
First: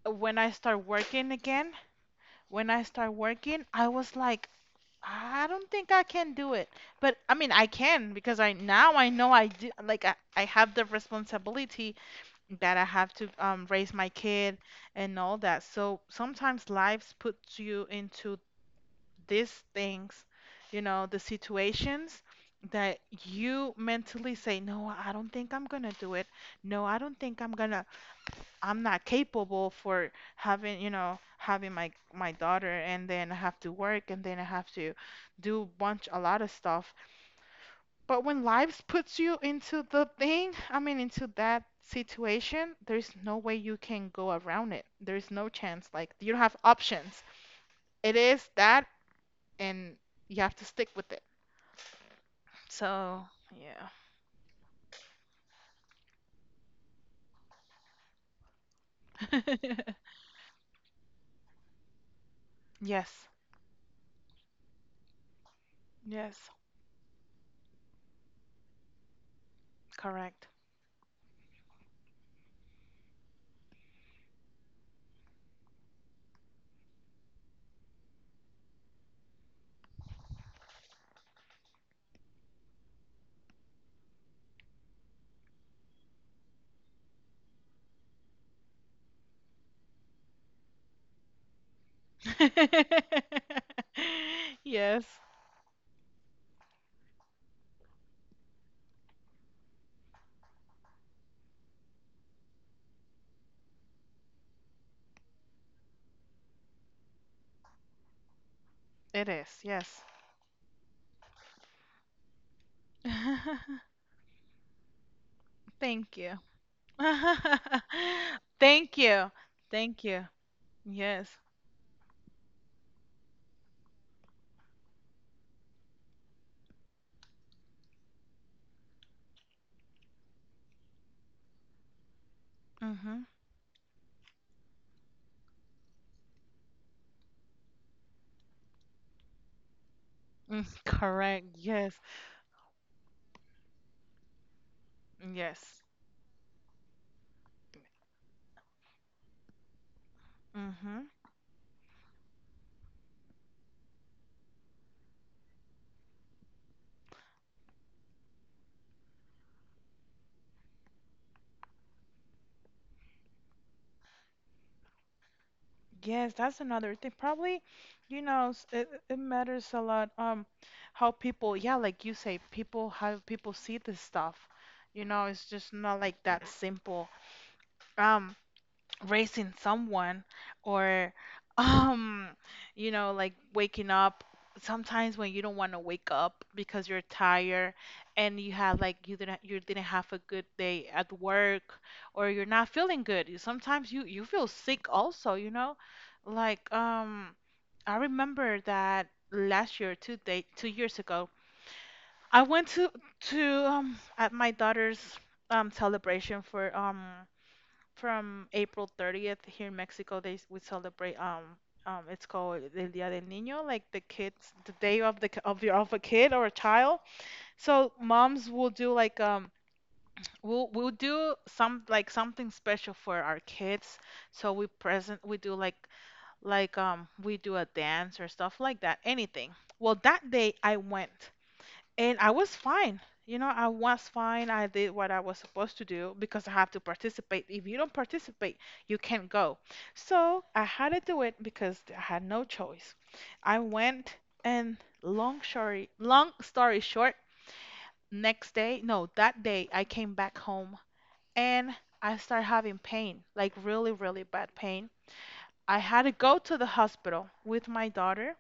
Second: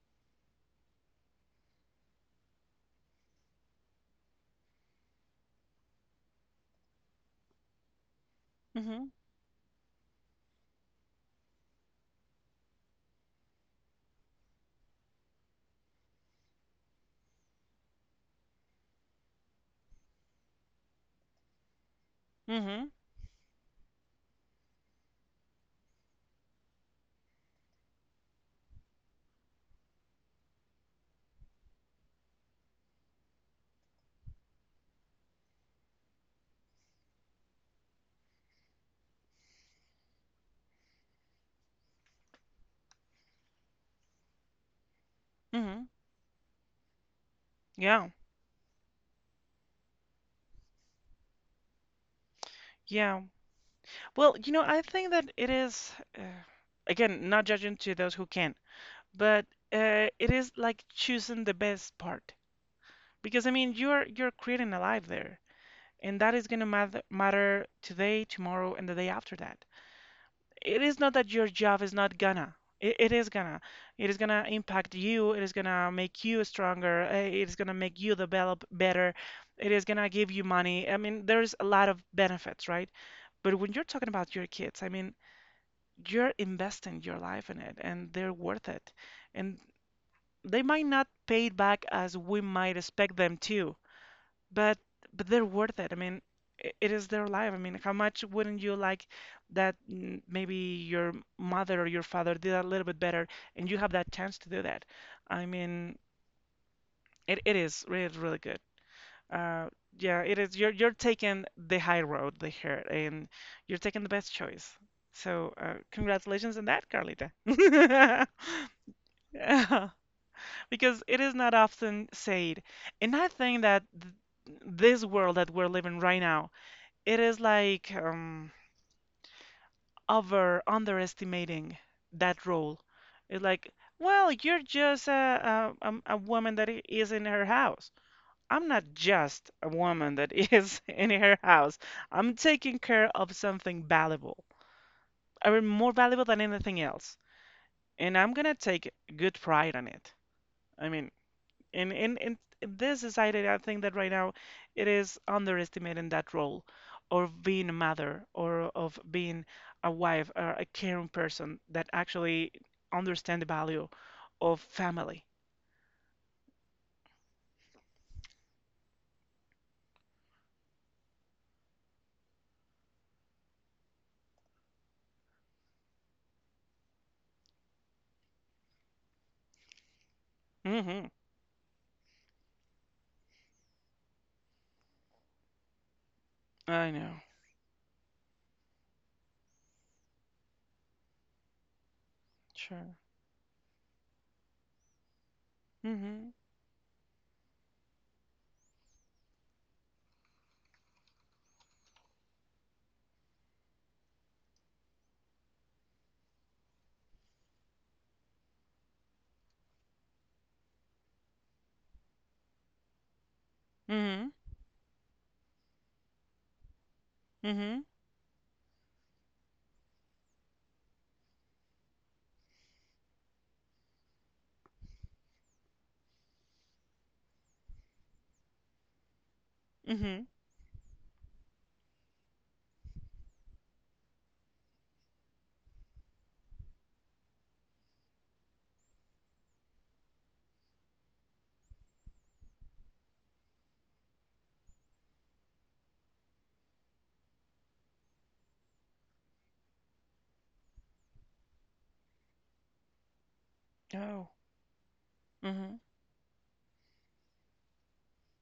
Speaker 2: when I start working again, when I start working, I was like I don't think I can do it. But I mean, I can because I now
Speaker 1: Mm-hmm.
Speaker 2: I know I do, like I have the responsibility that I have to raise my kid and all that. So sometimes lives puts you into these things, you know, the situations
Speaker 1: Mm-hmm.
Speaker 2: that you mentally say, no, I don't think I'm gonna do it. No, I don't think I'm not capable for having, you know, having my my daughter and then I have to work and then I have to do bunch a lot of stuff. But when lives puts you into the thing, I mean into that situation, there's no way you can go around it. There's no
Speaker 1: Mm-hmm.
Speaker 2: chance. Like you don't have options.
Speaker 1: Yeah.
Speaker 2: It is that, and you have to stick with it.
Speaker 1: Yeah.
Speaker 2: So, yeah.
Speaker 1: Well, I think that it is, uh, again, not judging to those who can. But it is like choosing the best part
Speaker 2: Yes.
Speaker 1: because I mean you're creating a life there, and that
Speaker 2: Yes.
Speaker 1: is gonna matter today, tomorrow, and the day after that.
Speaker 2: Correct.
Speaker 1: It is not that your job is not gonna. It is gonna. It is gonna impact you. It is gonna make you stronger. It is gonna make you develop better. It is gonna give you money. I mean, there's a lot of benefits, right? But when you're talking about your kids, I mean, you're investing your life in it, and they're worth it. And they might not pay it back as we might expect them to, but
Speaker 2: Yes,
Speaker 1: they're worth it. I mean, it is their life. I mean, how much wouldn't you like that maybe your mother or your father did a little bit better and you have that chance to do that? I mean, it is really, really good.
Speaker 2: it is.
Speaker 1: Uh,
Speaker 2: Yes.
Speaker 1: yeah, it is. You're taking the high road the here, and you're taking the best choice. So,
Speaker 2: Thank you.
Speaker 1: congratulations on that, Carlita.
Speaker 2: Thank you. Thank you.
Speaker 1: Because it
Speaker 2: Yes.
Speaker 1: is not often said. And I think that this world that we're living right now, it is like over underestimating that role.
Speaker 2: Mm-hmm.
Speaker 1: It's like, well, you're just a woman that is in her house. I'm not just a woman that
Speaker 2: Mm,
Speaker 1: is in her
Speaker 2: correct.
Speaker 1: house.
Speaker 2: Yes.
Speaker 1: I'm taking care of something valuable. I mean,
Speaker 2: Yes.
Speaker 1: more valuable than anything else. And I'm gonna take good pride on it. I
Speaker 2: Mm-hmm.
Speaker 1: mean, in this society, I think that right now it is underestimating that role of being a mother or of being a wife or a caring person that actually understand the value of family.
Speaker 2: Yes, that's another thing. Probably, you know, it, it matters a lot. How people, yeah, like you say, people, how people see this stuff. You know, it's just not like that simple. Um, Raising someone
Speaker 1: Hmm.
Speaker 2: or um you know like waking up sometimes when you don't want to wake up because
Speaker 1: I
Speaker 2: you're
Speaker 1: know.
Speaker 2: tired and you have like you didn't have a good day at work or you're not
Speaker 1: Sure.
Speaker 2: feeling good. Sometimes you feel sick also you know
Speaker 1: Hmm.
Speaker 2: like um I remember that last year two day 2 years ago I went to at my daughter's celebration for from April 30th here in Mexico, we celebrate it's called El Día del Niño, like the
Speaker 1: Hmm.
Speaker 2: kids, the day of the k- of your of a kid or a child.
Speaker 1: Hmm.
Speaker 2: So moms will do we'll do some like something special for our kids. So we do like we do a dance or stuff like that, anything. Well,
Speaker 1: Hmm.
Speaker 2: that day I went. And I was fine. You know, I was fine. I did what I was supposed to do because I have to participate. If you don't participate, you can't go. So I had to do it because I had no choice. I went, and long story short, next day, no, that day I came back home, and I started having pain, like really, really
Speaker 1: Oh.
Speaker 2: bad pain.
Speaker 1: Hmm.
Speaker 2: I had to go to the hospital with my daughter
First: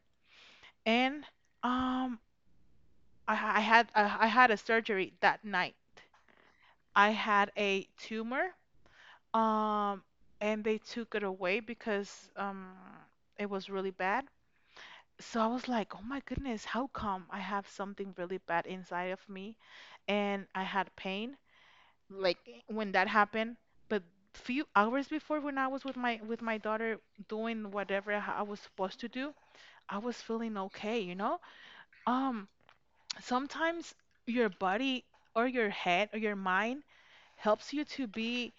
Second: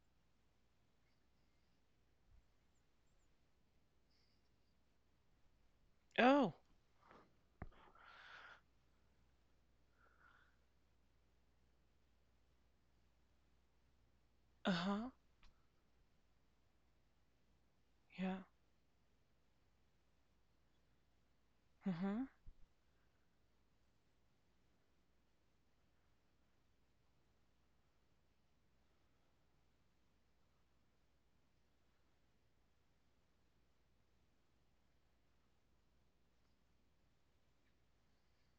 Speaker 2: and um I had a surgery that night.
Speaker 1: Oh.
Speaker 2: I had a tumor, um, and they took it away because it was really bad.
Speaker 1: Uh-huh.
Speaker 2: So I was like, oh my goodness, how come I have something really
Speaker 1: Yeah.
Speaker 2: bad inside of me and I had pain
Speaker 1: Hmm.
Speaker 2: like when that happened, but few hours before when I was with my daughter doing whatever I was supposed to do, I was feeling okay, you know? Um, Sometimes your body or your head or your mind helps you to be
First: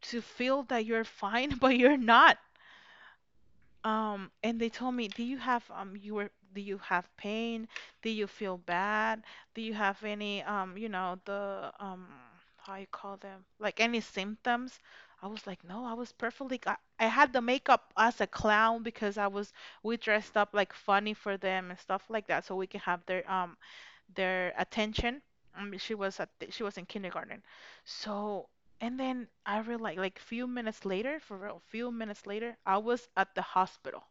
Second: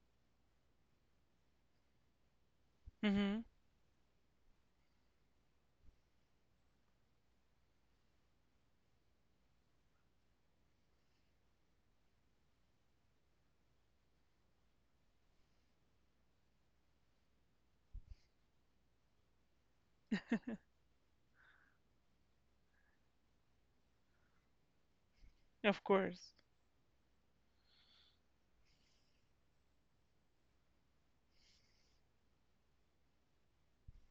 Speaker 2: to feel that you're fine, but you're not.
Speaker 1: Hmm.
Speaker 2: And they told me, do you have do you have pain? Do you feel bad? Do you have any you know, the how you call them, like any symptoms? I was like, no, I was perfectly. I had the makeup as a clown because I was we dressed up like funny for them and stuff like that, so we can have their attention. I mean,
Speaker 1: Of course.
Speaker 2: she was in kindergarten. So, and then I realized few minutes later, for real, few minutes later, I was at the hospital.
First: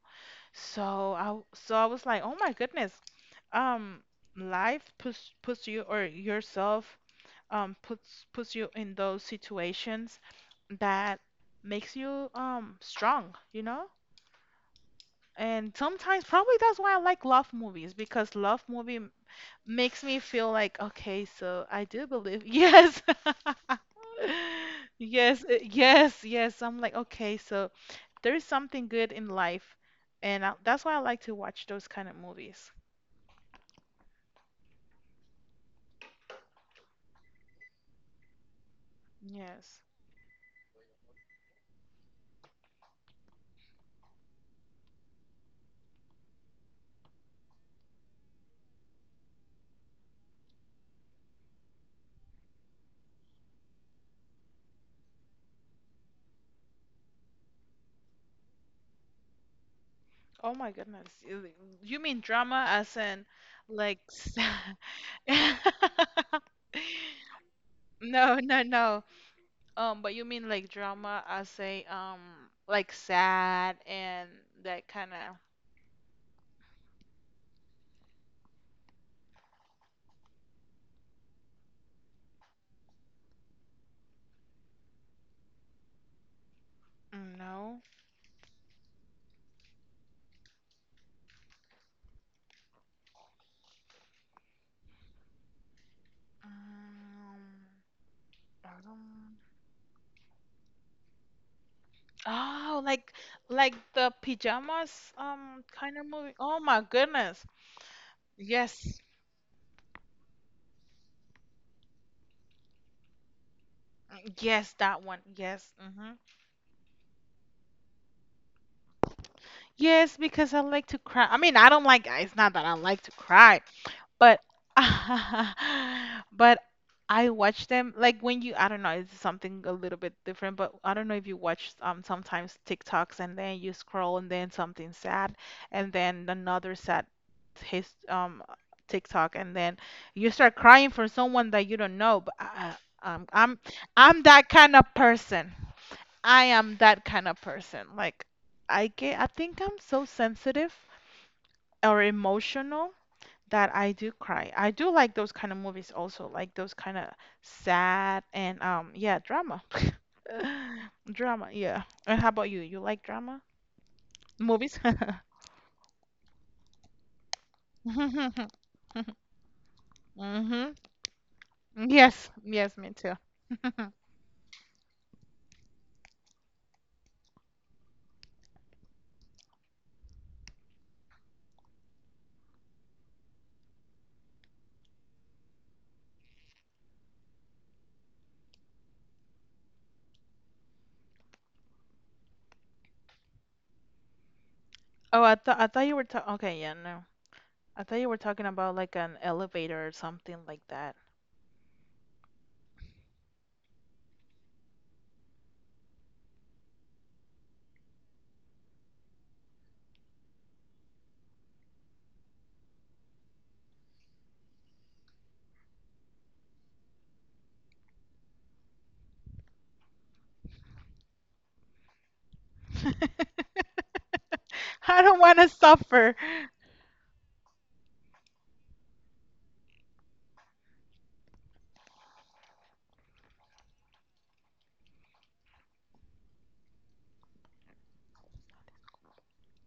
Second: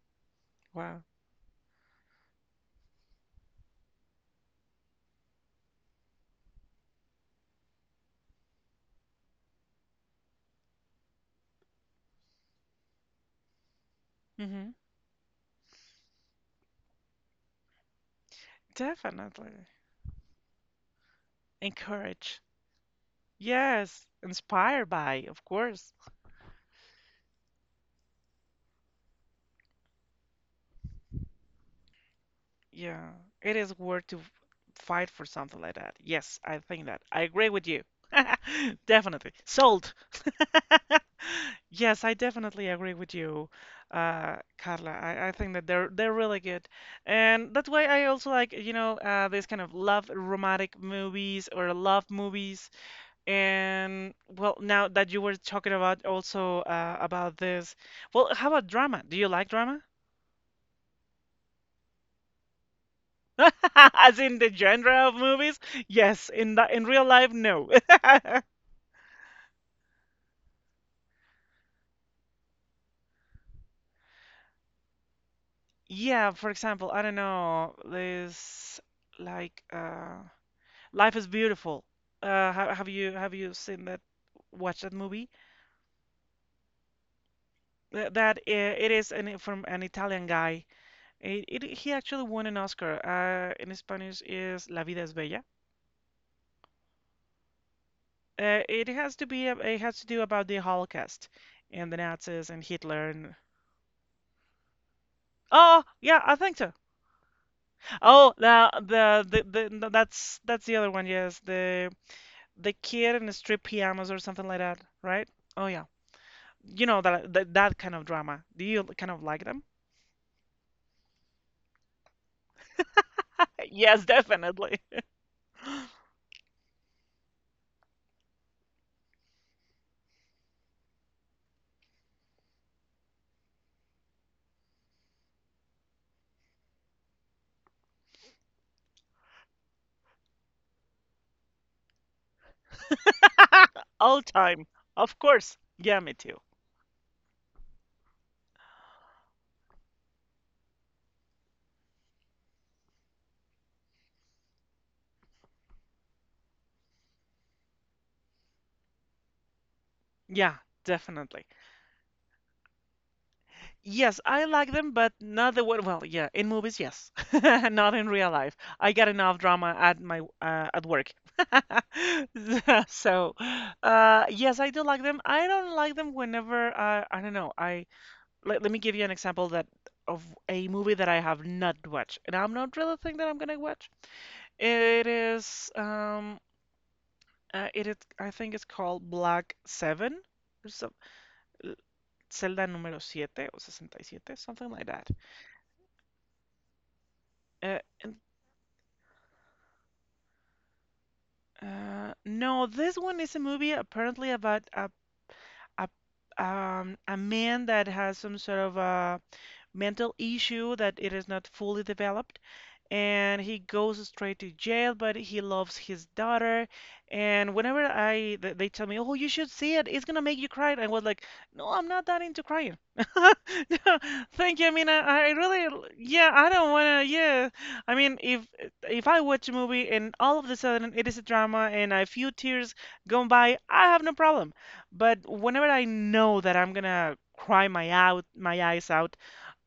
Speaker 1: Wow.
Speaker 2: So I w- so I was like, "Oh my goodness. Um Life puts you or yourself puts you in those situations that makes you strong, you know?
Speaker 1: Hmm.
Speaker 2: And sometimes probably that's why I like love movies because love movie
Speaker 1: Definitely.
Speaker 2: makes me feel like, okay, so I do
Speaker 1: Encourage.
Speaker 2: believe. Yes.
Speaker 1: Yes, inspired by, of
Speaker 2: Yes,
Speaker 1: course.
Speaker 2: yes, yes. I'm like, okay, so there is something good in life. And I, that's why I like to watch those kind of movies.
Speaker 1: Yeah, it is worth to fight for something like that. Yes, I think that. I agree with you. Definitely.
Speaker 2: Yes.
Speaker 1: Sold. Yes, I definitely agree with you, Carla. I think that they're really good, and that's why I also like these kind of love romantic movies or love movies. And well, now that you were talking about also about this, well, how about drama? Do you like drama?
Speaker 2: Oh my goodness. You mean drama as in like
Speaker 1: As
Speaker 2: s-
Speaker 1: in the genre of movies? Yes. In the in real life, no.
Speaker 2: No, no, no. But you mean like drama as a like sad and that kind of
Speaker 1: Yeah, for example, I don't know, this like Life is Beautiful. Ha have you seen that watched that movie?
Speaker 2: no.
Speaker 1: That from an Italian guy. It He actually won an Oscar. In Spanish is La vida es bella.
Speaker 2: Um, um,
Speaker 1: It has to do about the Holocaust and the Nazis and
Speaker 2: oh,
Speaker 1: Hitler and.
Speaker 2: like the pajamas
Speaker 1: Oh,
Speaker 2: kind of
Speaker 1: yeah,
Speaker 2: movie.
Speaker 1: I think
Speaker 2: Oh
Speaker 1: so.
Speaker 2: my goodness.
Speaker 1: Oh,
Speaker 2: Yes.
Speaker 1: the no, that's the other one. Yes, the kid in the striped pajamas or
Speaker 2: Mm,
Speaker 1: something like
Speaker 2: yes,
Speaker 1: that,
Speaker 2: that one.
Speaker 1: right? Oh
Speaker 2: Yes.
Speaker 1: yeah,
Speaker 2: Mm-hmm.
Speaker 1: you know that kind of drama. Do you kind of like them?
Speaker 2: Yes, because I like to cry. I mean, I don't like, it's not that I like to cry,
Speaker 1: Yes,
Speaker 2: but
Speaker 1: definitely.
Speaker 2: but I watch them like when you, I don't know, it's something a little bit different, but I don't know if you watch sometimes TikToks and then you scroll and then something sad and then another sad his TikTok and then you start crying for someone that you don't know, but I- um, I'm
Speaker 1: All
Speaker 2: I'm that
Speaker 1: time.
Speaker 2: kind of
Speaker 1: Of
Speaker 2: person.
Speaker 1: course. Yeah, me too.
Speaker 2: I am that kind of person. Like I think I'm so sensitive or emotional that I do cry. I do like those kind of movies also, like those kind of sad and yeah, drama.
Speaker 1: Yeah, definitely.
Speaker 2: Drama, yeah. And how about you? You like drama?
Speaker 1: Yes, I like
Speaker 2: Movies?
Speaker 1: them, but not the way. Well, yeah, in movies, yes, not in real life. I get enough drama
Speaker 2: Hmm.
Speaker 1: at work.
Speaker 2: Yes, yes, me too.
Speaker 1: So, yes, I do like them. I don't like them whenever I don't know. Let me give you an example that of a movie that I have not watched, and I'm not really think that I'm gonna watch. It is um, it is I think it's called Black Seven or some- Celda número 7 o 67, something like that.
Speaker 2: Oh, I thought you were talking. Okay, yeah, no. I thought
Speaker 1: Uh,
Speaker 2: you were talking about like an elevator or something like that.
Speaker 1: No, this one is a movie apparently about a a man that has some sort of a mental issue that it is not fully developed and he goes straight to jail, but he loves his daughter. And whenever they tell me, "Oh, you should see it. It's gonna make you cry." I was like, "No, I'm not that into crying." No, thank you. I mean, I,
Speaker 2: I don't
Speaker 1: I
Speaker 2: want to
Speaker 1: really,
Speaker 2: suffer.
Speaker 1: yeah, I don't wanna. Yeah, I mean, if I watch a movie and all of a sudden it is a drama and a few tears gone by, I have no problem. But whenever I know that I'm gonna cry my eyes out,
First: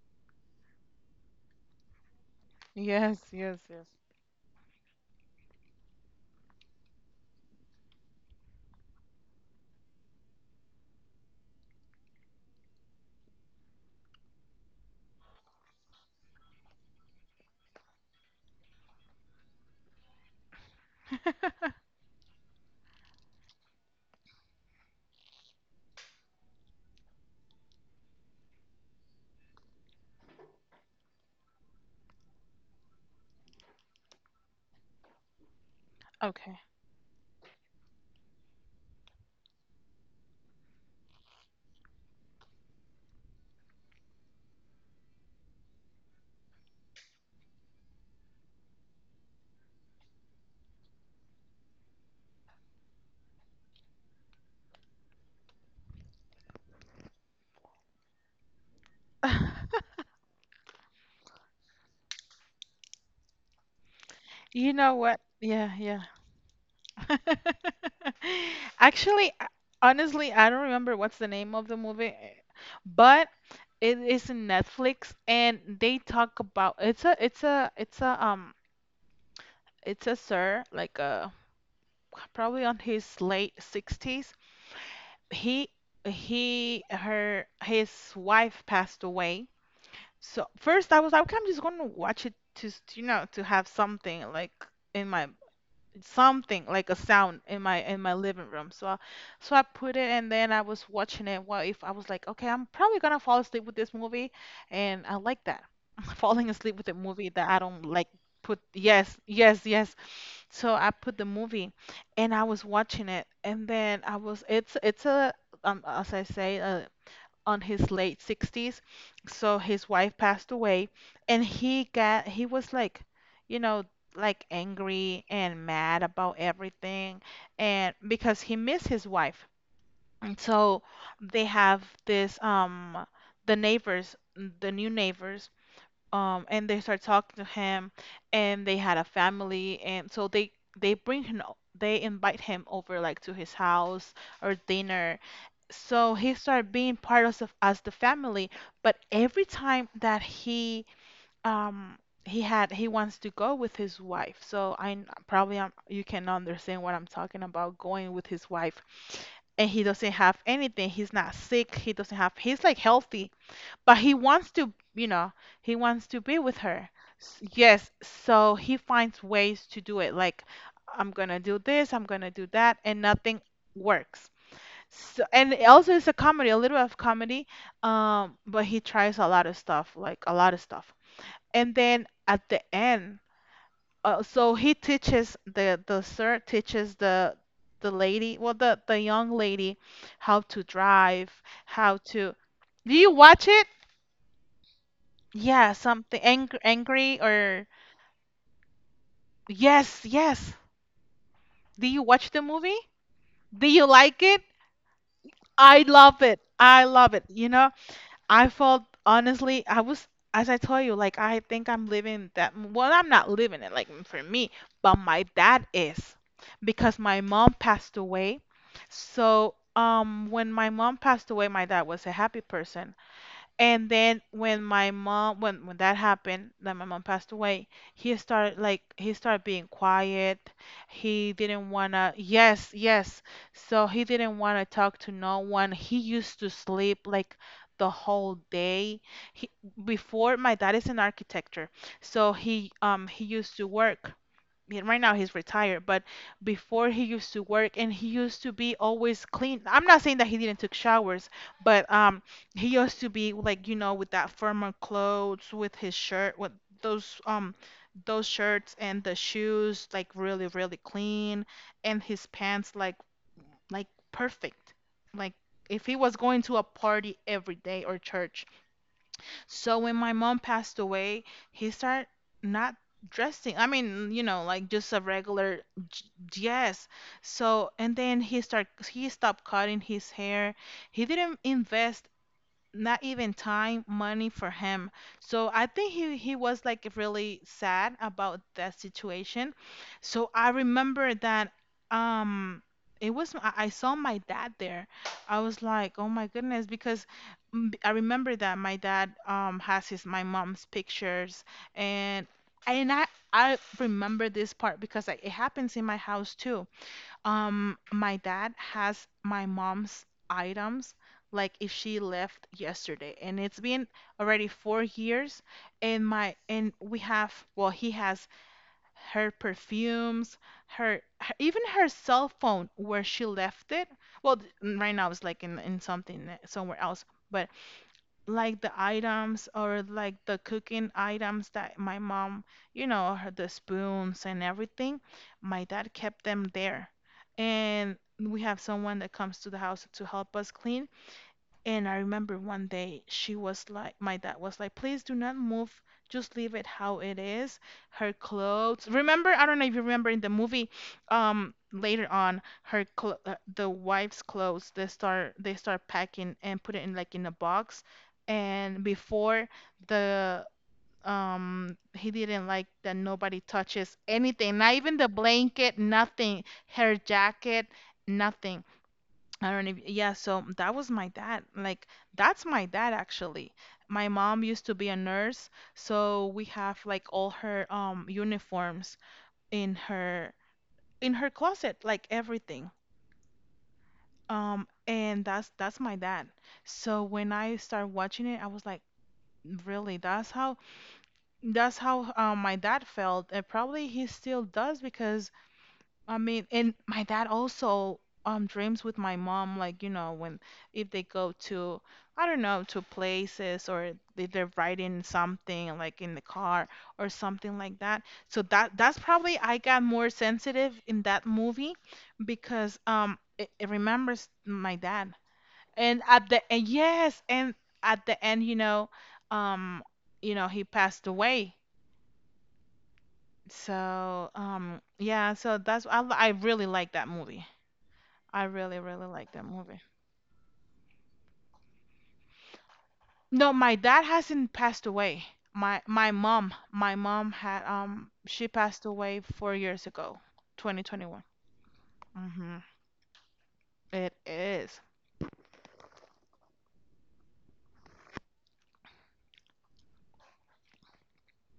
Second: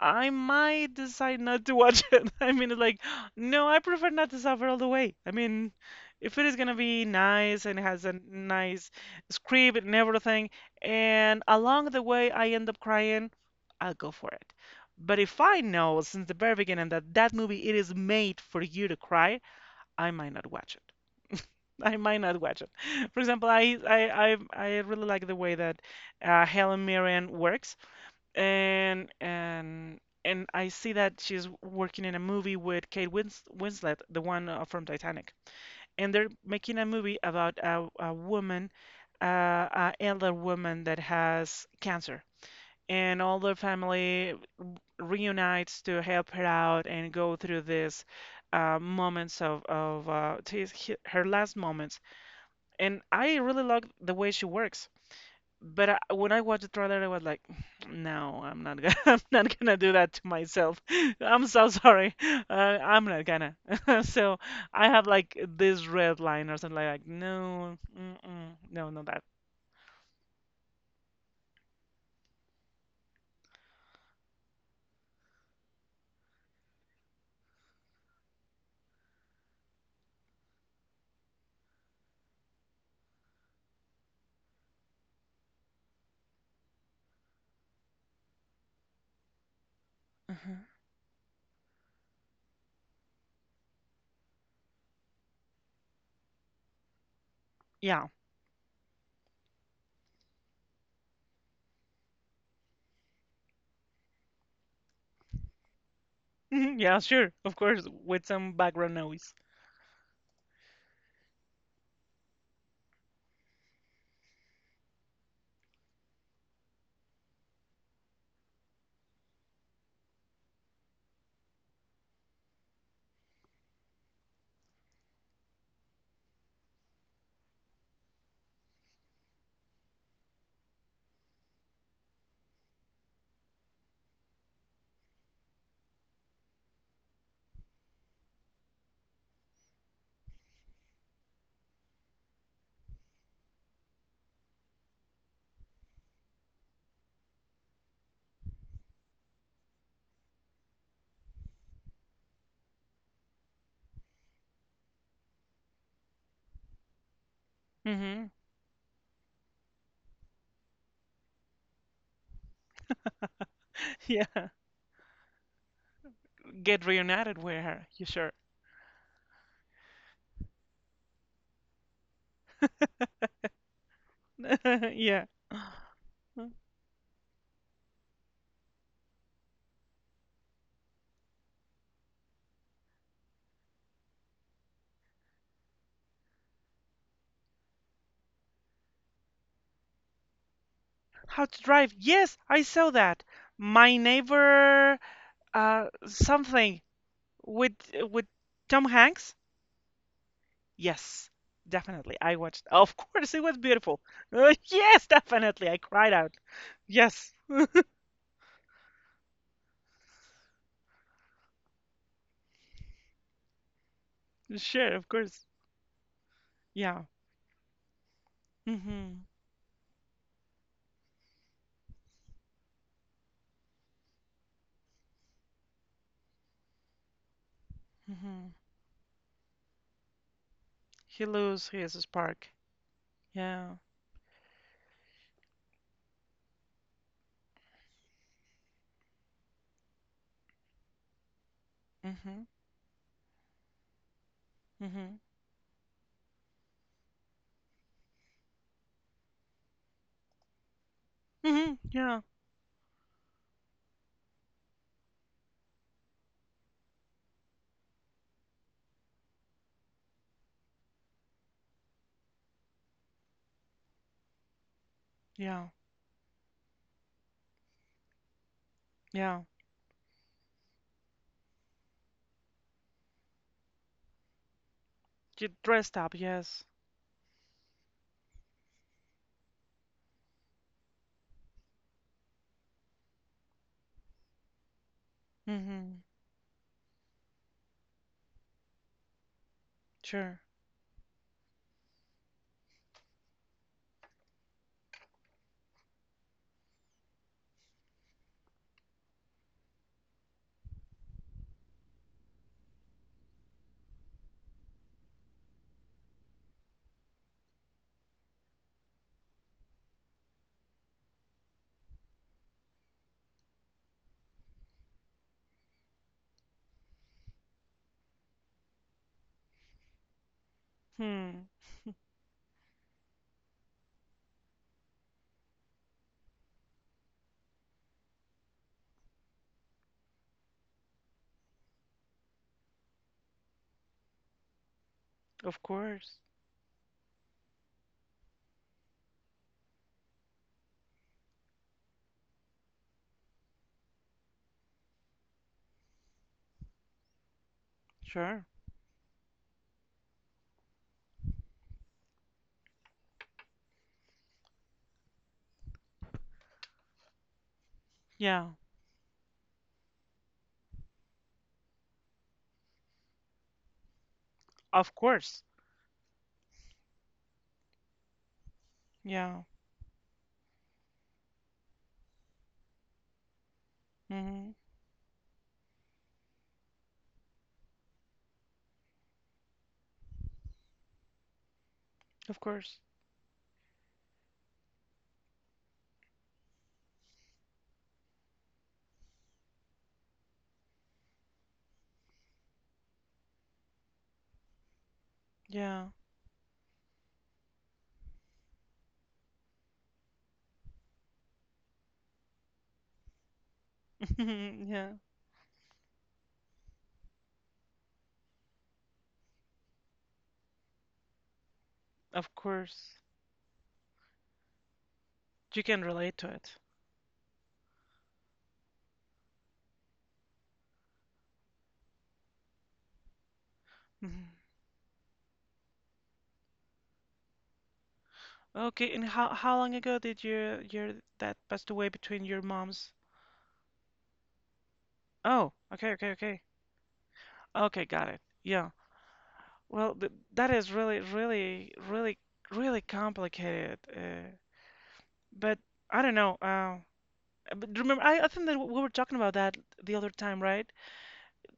Speaker 1: I might decide not to watch it. I mean, it's like
Speaker 2: Yes, yes,
Speaker 1: no, I
Speaker 2: yes.
Speaker 1: prefer not to suffer all the way. I mean, if it is gonna be nice and has a nice script and everything, and along the way I end up crying, I'll go for it. But if I know since the very beginning that that movie it is made for you to cry, I might not watch it. I might not watch it. For example, I really like the way that Helen Mirren works and and and I see that she's working in a movie with Kate Winslet, the one from Titanic, and they're
Speaker 2: Okay.
Speaker 1: making a movie about a woman, a elder woman that has cancer, and all the family reunites to help her out and go through this. Moments of her last moments, and I really like the way she works. But when I watched the trailer, I was like, "No, I'm not gonna, I'm not gonna do that to myself. I'm so sorry. I'm not gonna." So
Speaker 2: You
Speaker 1: I
Speaker 2: know
Speaker 1: have
Speaker 2: what?
Speaker 1: like
Speaker 2: Yeah,
Speaker 1: this
Speaker 2: yeah.
Speaker 1: red line or something like "No, mm-mm, no, not that."
Speaker 2: Actually, honestly, I don't remember what's the name of the movie, but it is in Netflix and they talk about it's a sir, like a, probably on his late 60s. He he her his wife passed away. So
Speaker 1: Mhm.
Speaker 2: first I was like, okay, I'm just gonna watch it to, s- you know, to have in my something like a sound in my
Speaker 1: Yeah,
Speaker 2: living room. So I put it, and then I was watching it. Well, if I was like, okay, I'm probably gonna fall asleep with this movie, and I like that. Falling asleep with a
Speaker 1: yeah,
Speaker 2: movie
Speaker 1: sure,
Speaker 2: that
Speaker 1: of
Speaker 2: I don't
Speaker 1: course,
Speaker 2: like,
Speaker 1: with some
Speaker 2: put,
Speaker 1: background
Speaker 2: yes,
Speaker 1: noise.
Speaker 2: yes, yes. So I put the movie and I was watching it, and then I was it's a, as I say, a on his late 60s. So his wife passed away, and he was like, you know, like angry and mad about everything, and because he missed his wife. And so they have this the neighbors, the new neighbors, and they start talking to him, and they had a family, and so they, they invite him over, like to his house or dinner, so he started being part of the- as the family. But every time that um he wants to go with his wife. So I n- probably I you can understand what I'm talking about, going with
Speaker 1: Hmm
Speaker 2: his wife. And he doesn't have anything, he's not sick, he doesn't have, he's like healthy, but he
Speaker 1: Yeah,
Speaker 2: wants to, you know, he wants to be with
Speaker 1: get
Speaker 2: her.
Speaker 1: reunited with her.
Speaker 2: Yes,
Speaker 1: You sure?
Speaker 2: so he finds ways to do it, like, I'm gonna do this, I'm gonna do that, and nothing works. So,
Speaker 1: Yeah.
Speaker 2: and it also, it's a comedy, a little bit of comedy, but he tries a lot of stuff, like a lot of stuff. And then at the end, so he teaches the- the sir teaches the lady, well the young lady, how to drive,
Speaker 1: How to drive?
Speaker 2: how to.
Speaker 1: Yes, I saw
Speaker 2: Do you
Speaker 1: that.
Speaker 2: watch it?
Speaker 1: My neighbor,
Speaker 2: Yeah, something angry,
Speaker 1: something.
Speaker 2: angry, or
Speaker 1: With with Tom Hanks?
Speaker 2: yes, yes.
Speaker 1: Yes,
Speaker 2: Do you
Speaker 1: definitely.
Speaker 2: watch
Speaker 1: I
Speaker 2: the
Speaker 1: watched.
Speaker 2: movie?
Speaker 1: Of course, it was
Speaker 2: Do you
Speaker 1: beautiful.
Speaker 2: like it?
Speaker 1: Yes, definitely. I
Speaker 2: I
Speaker 1: cried
Speaker 2: love
Speaker 1: out.
Speaker 2: it. I love it.
Speaker 1: Yes,
Speaker 2: You know, I felt, honestly, I was, as I told you, like, I think I'm living that. Well, I'm not living it, like, for me,
Speaker 1: sure,
Speaker 2: but
Speaker 1: of
Speaker 2: my
Speaker 1: course.
Speaker 2: dad is, because
Speaker 1: Yeah.
Speaker 2: my mom passed away.
Speaker 1: Mhm.
Speaker 2: So, when my mom passed away, my dad was a happy person. And then when that happened, that my mom passed away,
Speaker 1: Mhm.
Speaker 2: he started being quiet.
Speaker 1: He
Speaker 2: He
Speaker 1: lose
Speaker 2: didn't
Speaker 1: his
Speaker 2: wanna,
Speaker 1: spark.
Speaker 2: yes, yes.
Speaker 1: Yeah.
Speaker 2: So he didn't wanna talk to no one. He used to sleep like the whole day. He, before, my dad is an architecture, so
Speaker 1: Mhm.
Speaker 2: he used to work. Mean, right now
Speaker 1: Mhm.
Speaker 2: he's retired, but before he used to work, and he used to be always clean. I'm not saying that he didn't take showers,
Speaker 1: Mhm.
Speaker 2: but
Speaker 1: Yeah.
Speaker 2: he used to be, like, you know, with that firmer clothes, with his shirt, with those um those shirts, and the shoes like really, really clean, and his pants like like perfect. Like
Speaker 1: Yeah.
Speaker 2: if he was going to a party every day or church.
Speaker 1: Yeah.
Speaker 2: So when my mom passed away, he started not dressing. I mean, you know, like just a
Speaker 1: You
Speaker 2: regular
Speaker 1: dressed
Speaker 2: j-
Speaker 1: up. Yes.
Speaker 2: yes. So and then he stopped cutting his hair. He didn't invest not even time, money for him. So I think
Speaker 1: Mhm.
Speaker 2: he was like really sad about that situation. So
Speaker 1: Sure.
Speaker 2: I remember that, um it was I saw my dad there. I was like, "Oh my goodness," because I remember that my dad has his my mom's pictures and and I I remember this part because, like, it happens in my house too. My dad has my mom's items, like if she left yesterday, and it's been already 4 years, and my, and we have, well, he has her perfumes, her,
Speaker 1: Hmm.
Speaker 2: even her cell phone where she left it. Well, right now it's like in something somewhere else, but like the items or like the cooking items that my mom, you know, her, the spoons and everything,
Speaker 1: Of
Speaker 2: my dad
Speaker 1: course.
Speaker 2: kept them there. And we have someone that comes to the house to help us clean, and I remember one day she was like, my dad was like, please do not move, just leave it how it is. Her
Speaker 1: Sure.
Speaker 2: clothes, remember, I don't know if you remember in the movie, later on, her cl the wife's clothes, they start packing and put it in like in a box.
Speaker 1: Yeah.
Speaker 2: And before the he didn't like that nobody touches anything, not
Speaker 1: Of
Speaker 2: even the
Speaker 1: course.
Speaker 2: blanket, nothing, her jacket, nothing.
Speaker 1: Yeah.
Speaker 2: I don't know. If, yeah, so that was my dad. Like, that's my dad actually. My mom
Speaker 1: Mhm.
Speaker 2: used to be a nurse, so we have like all her uniforms in her, in her closet, like
Speaker 1: Of
Speaker 2: everything.
Speaker 1: course.
Speaker 2: And that's my dad. So when I started watching it, I was like, really? That's how, that's how, my dad felt, and probably he still does because,
Speaker 1: Yeah.
Speaker 2: I mean, and my dad also dreams with my mom, like, you know, when if they go to, I don't know, to places, or if they're
Speaker 1: Yeah.
Speaker 2: riding something like in the car or something like that. So that, that's probably I got more sensitive in that movie
Speaker 1: Of
Speaker 2: because
Speaker 1: course.
Speaker 2: it, it remembers my dad.
Speaker 1: You can
Speaker 2: And
Speaker 1: relate to
Speaker 2: at the
Speaker 1: it.
Speaker 2: and yes, and at the end, you know, um, he passed away. So,
Speaker 1: Mhm.
Speaker 2: yeah, so I really like that movie. I really,
Speaker 1: Okay, and
Speaker 2: really
Speaker 1: how
Speaker 2: like that
Speaker 1: how long
Speaker 2: movie.
Speaker 1: ago did your dad passed away between your moms?
Speaker 2: No, my dad hasn't passed away.
Speaker 1: Oh,
Speaker 2: My
Speaker 1: okay, okay, okay.
Speaker 2: my mom had
Speaker 1: Okay, got it.
Speaker 2: she
Speaker 1: Yeah.
Speaker 2: passed away 4 years
Speaker 1: Well, th
Speaker 2: ago,
Speaker 1: that is really,
Speaker 2: 2021.
Speaker 1: really, really,
Speaker 2: Mhm.
Speaker 1: really complicated.
Speaker 2: It
Speaker 1: Uh,
Speaker 2: is.
Speaker 1: but I don't know. But remember, I think that we were talking about that the other time, right?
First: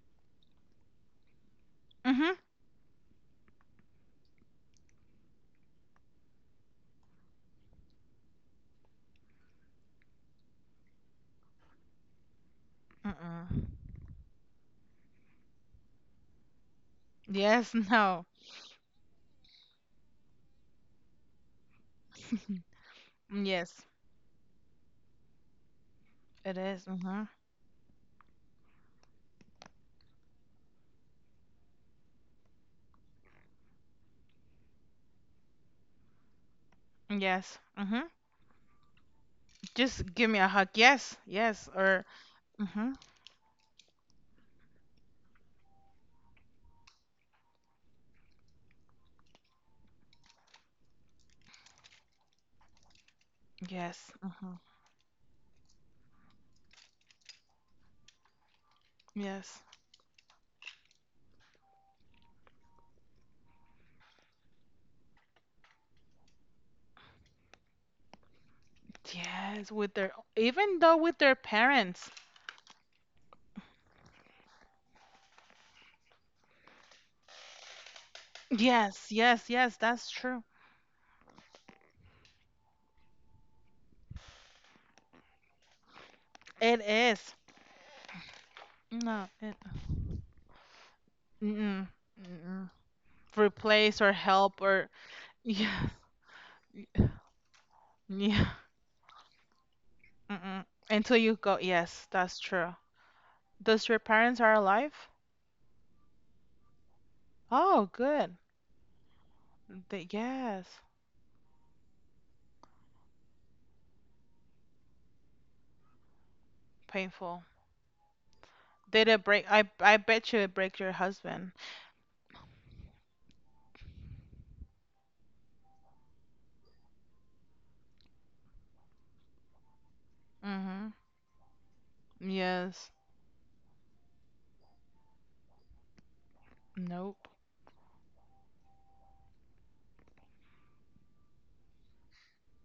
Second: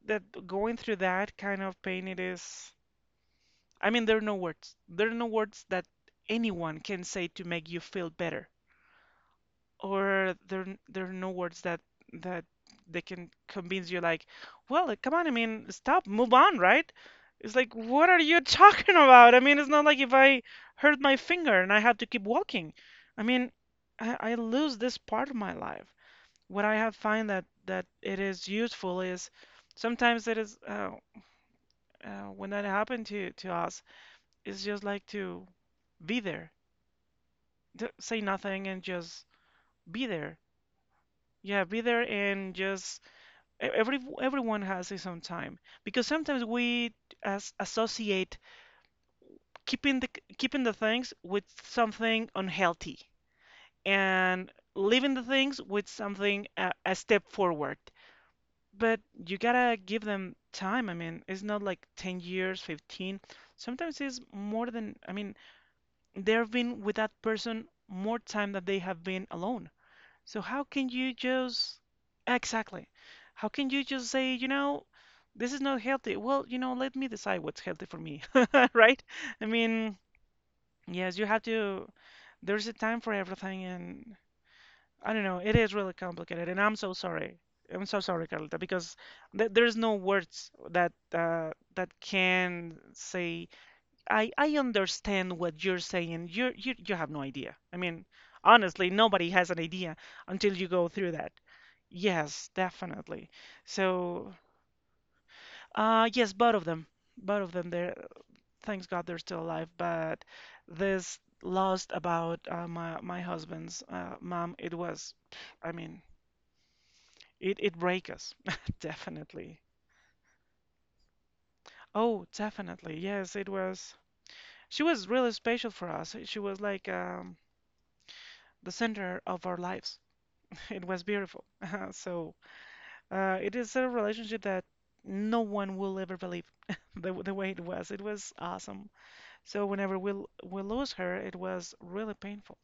Speaker 1: That going through that kind of pain, it
Speaker 2: Mhm.
Speaker 1: is. I mean, there are no words. There are no words that anyone can say to make you feel better. Or there there are no words that that they can
Speaker 2: Mm-mm.
Speaker 1: convince you like, well, like, come on, I mean, stop, move on, right? It's
Speaker 2: Yes,
Speaker 1: like, what are
Speaker 2: no.
Speaker 1: you talking about? I mean, it's not like if I hurt my finger and I have to keep walking. I mean,
Speaker 2: Yes,
Speaker 1: I lose this part of my life.
Speaker 2: it
Speaker 1: What I
Speaker 2: is.
Speaker 1: have
Speaker 2: Mhm.
Speaker 1: find that it is useful is sometimes it is when that happened to us, it's just like to be there,
Speaker 2: Yes.
Speaker 1: D
Speaker 2: Mhm.
Speaker 1: say nothing and just be
Speaker 2: Just give me
Speaker 1: there.
Speaker 2: a hug. Yes.
Speaker 1: Yeah,
Speaker 2: Yes.
Speaker 1: be there
Speaker 2: Or
Speaker 1: and
Speaker 2: mhm.
Speaker 1: just Every everyone has his own time because sometimes we as associate keeping the keeping the things with something unhealthy
Speaker 2: Yes.
Speaker 1: and
Speaker 2: Mhm.
Speaker 1: leaving the things with something a step forward. But you
Speaker 2: Yes.
Speaker 1: gotta give them time. I mean, it's not like 10 years, 15. Sometimes it's more than, I mean, they've been with that person more time than they have been
Speaker 2: Yes,
Speaker 1: alone.
Speaker 2: with their,
Speaker 1: So how
Speaker 2: even
Speaker 1: can
Speaker 2: though
Speaker 1: you
Speaker 2: with their
Speaker 1: just
Speaker 2: parents.
Speaker 1: exactly? How can you just say, you know, this is not healthy? Well, you know, let me decide what's healthy for me, right?
Speaker 2: Yes,
Speaker 1: I
Speaker 2: yes, yes,
Speaker 1: mean,
Speaker 2: that's true.
Speaker 1: yes, you have to. There's a time for everything, and I don't know. It is really complicated, and I'm
Speaker 2: It
Speaker 1: so
Speaker 2: is.
Speaker 1: sorry. I'm so sorry, Carlita, because
Speaker 2: No,
Speaker 1: th
Speaker 2: it,
Speaker 1: there's no words that
Speaker 2: mm-mm,
Speaker 1: that
Speaker 2: mm-mm.
Speaker 1: can say
Speaker 2: Replace or
Speaker 1: I
Speaker 2: help or
Speaker 1: understand what you're
Speaker 2: yeah,
Speaker 1: saying. You have no idea. I mean,
Speaker 2: yeah,
Speaker 1: honestly, nobody has an idea until
Speaker 2: mm-mm.
Speaker 1: you go through
Speaker 2: Until
Speaker 1: that.
Speaker 2: you go, yes, that's
Speaker 1: Yes,
Speaker 2: true.
Speaker 1: definitely.
Speaker 2: Does your
Speaker 1: So,
Speaker 2: parents are alive?
Speaker 1: yes, both of them, both of them.
Speaker 2: Oh,
Speaker 1: They're
Speaker 2: good.
Speaker 1: thanks God they're still alive.
Speaker 2: They,
Speaker 1: But
Speaker 2: yes,
Speaker 1: this lost about my husband's mom, it was, I mean,
Speaker 2: painful.
Speaker 1: it break us,
Speaker 2: Did it break?
Speaker 1: definitely.
Speaker 2: I bet you it break your husband.
Speaker 1: Oh, definitely. Yes, it was. She was really special for us. She was like the center of our lives. It
Speaker 2: Mm-hmm.
Speaker 1: was beautiful. So
Speaker 2: Yes.
Speaker 1: it is a relationship that no one will ever believe the,
Speaker 2: Nope.
Speaker 1: the way it was. It was awesome. So whenever we lose her, it was really painful.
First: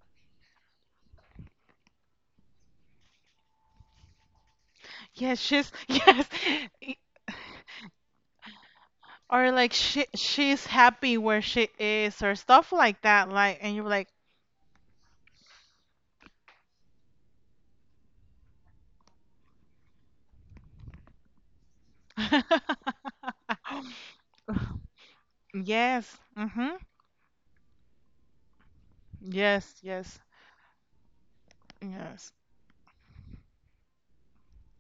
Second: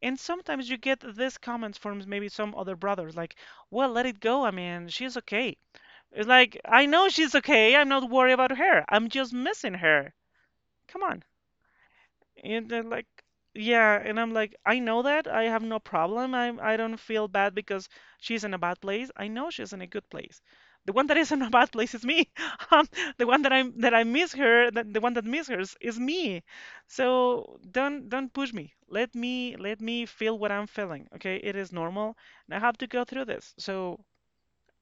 Speaker 1: And sometimes you get these comments from maybe some other brothers, like, "Well, let it go. I mean, she's
Speaker 2: Yes,
Speaker 1: okay."
Speaker 2: she's,
Speaker 1: It's
Speaker 2: yes.
Speaker 1: like, I
Speaker 2: y-
Speaker 1: know she's okay. I'm not worried about her. I'm just
Speaker 2: Or
Speaker 1: missing
Speaker 2: like she
Speaker 1: her.
Speaker 2: she's
Speaker 1: Come
Speaker 2: happy
Speaker 1: on.
Speaker 2: where she is or
Speaker 1: And
Speaker 2: stuff
Speaker 1: they're
Speaker 2: like
Speaker 1: like,
Speaker 2: that. Like, and you're
Speaker 1: yeah,
Speaker 2: like,
Speaker 1: and I'm like, I know that. I have no problem. I don't feel bad because she's in a bad place. I know she's in a good place. The one that is in a bad place is me. Um, the one that I miss her, that the one that miss her is
Speaker 2: yes.
Speaker 1: me. So don't push me. Let me let
Speaker 2: Yes,
Speaker 1: me
Speaker 2: yes,
Speaker 1: feel what I'm feeling. Okay, it is normal,
Speaker 2: yes.
Speaker 1: and I have to go through this. So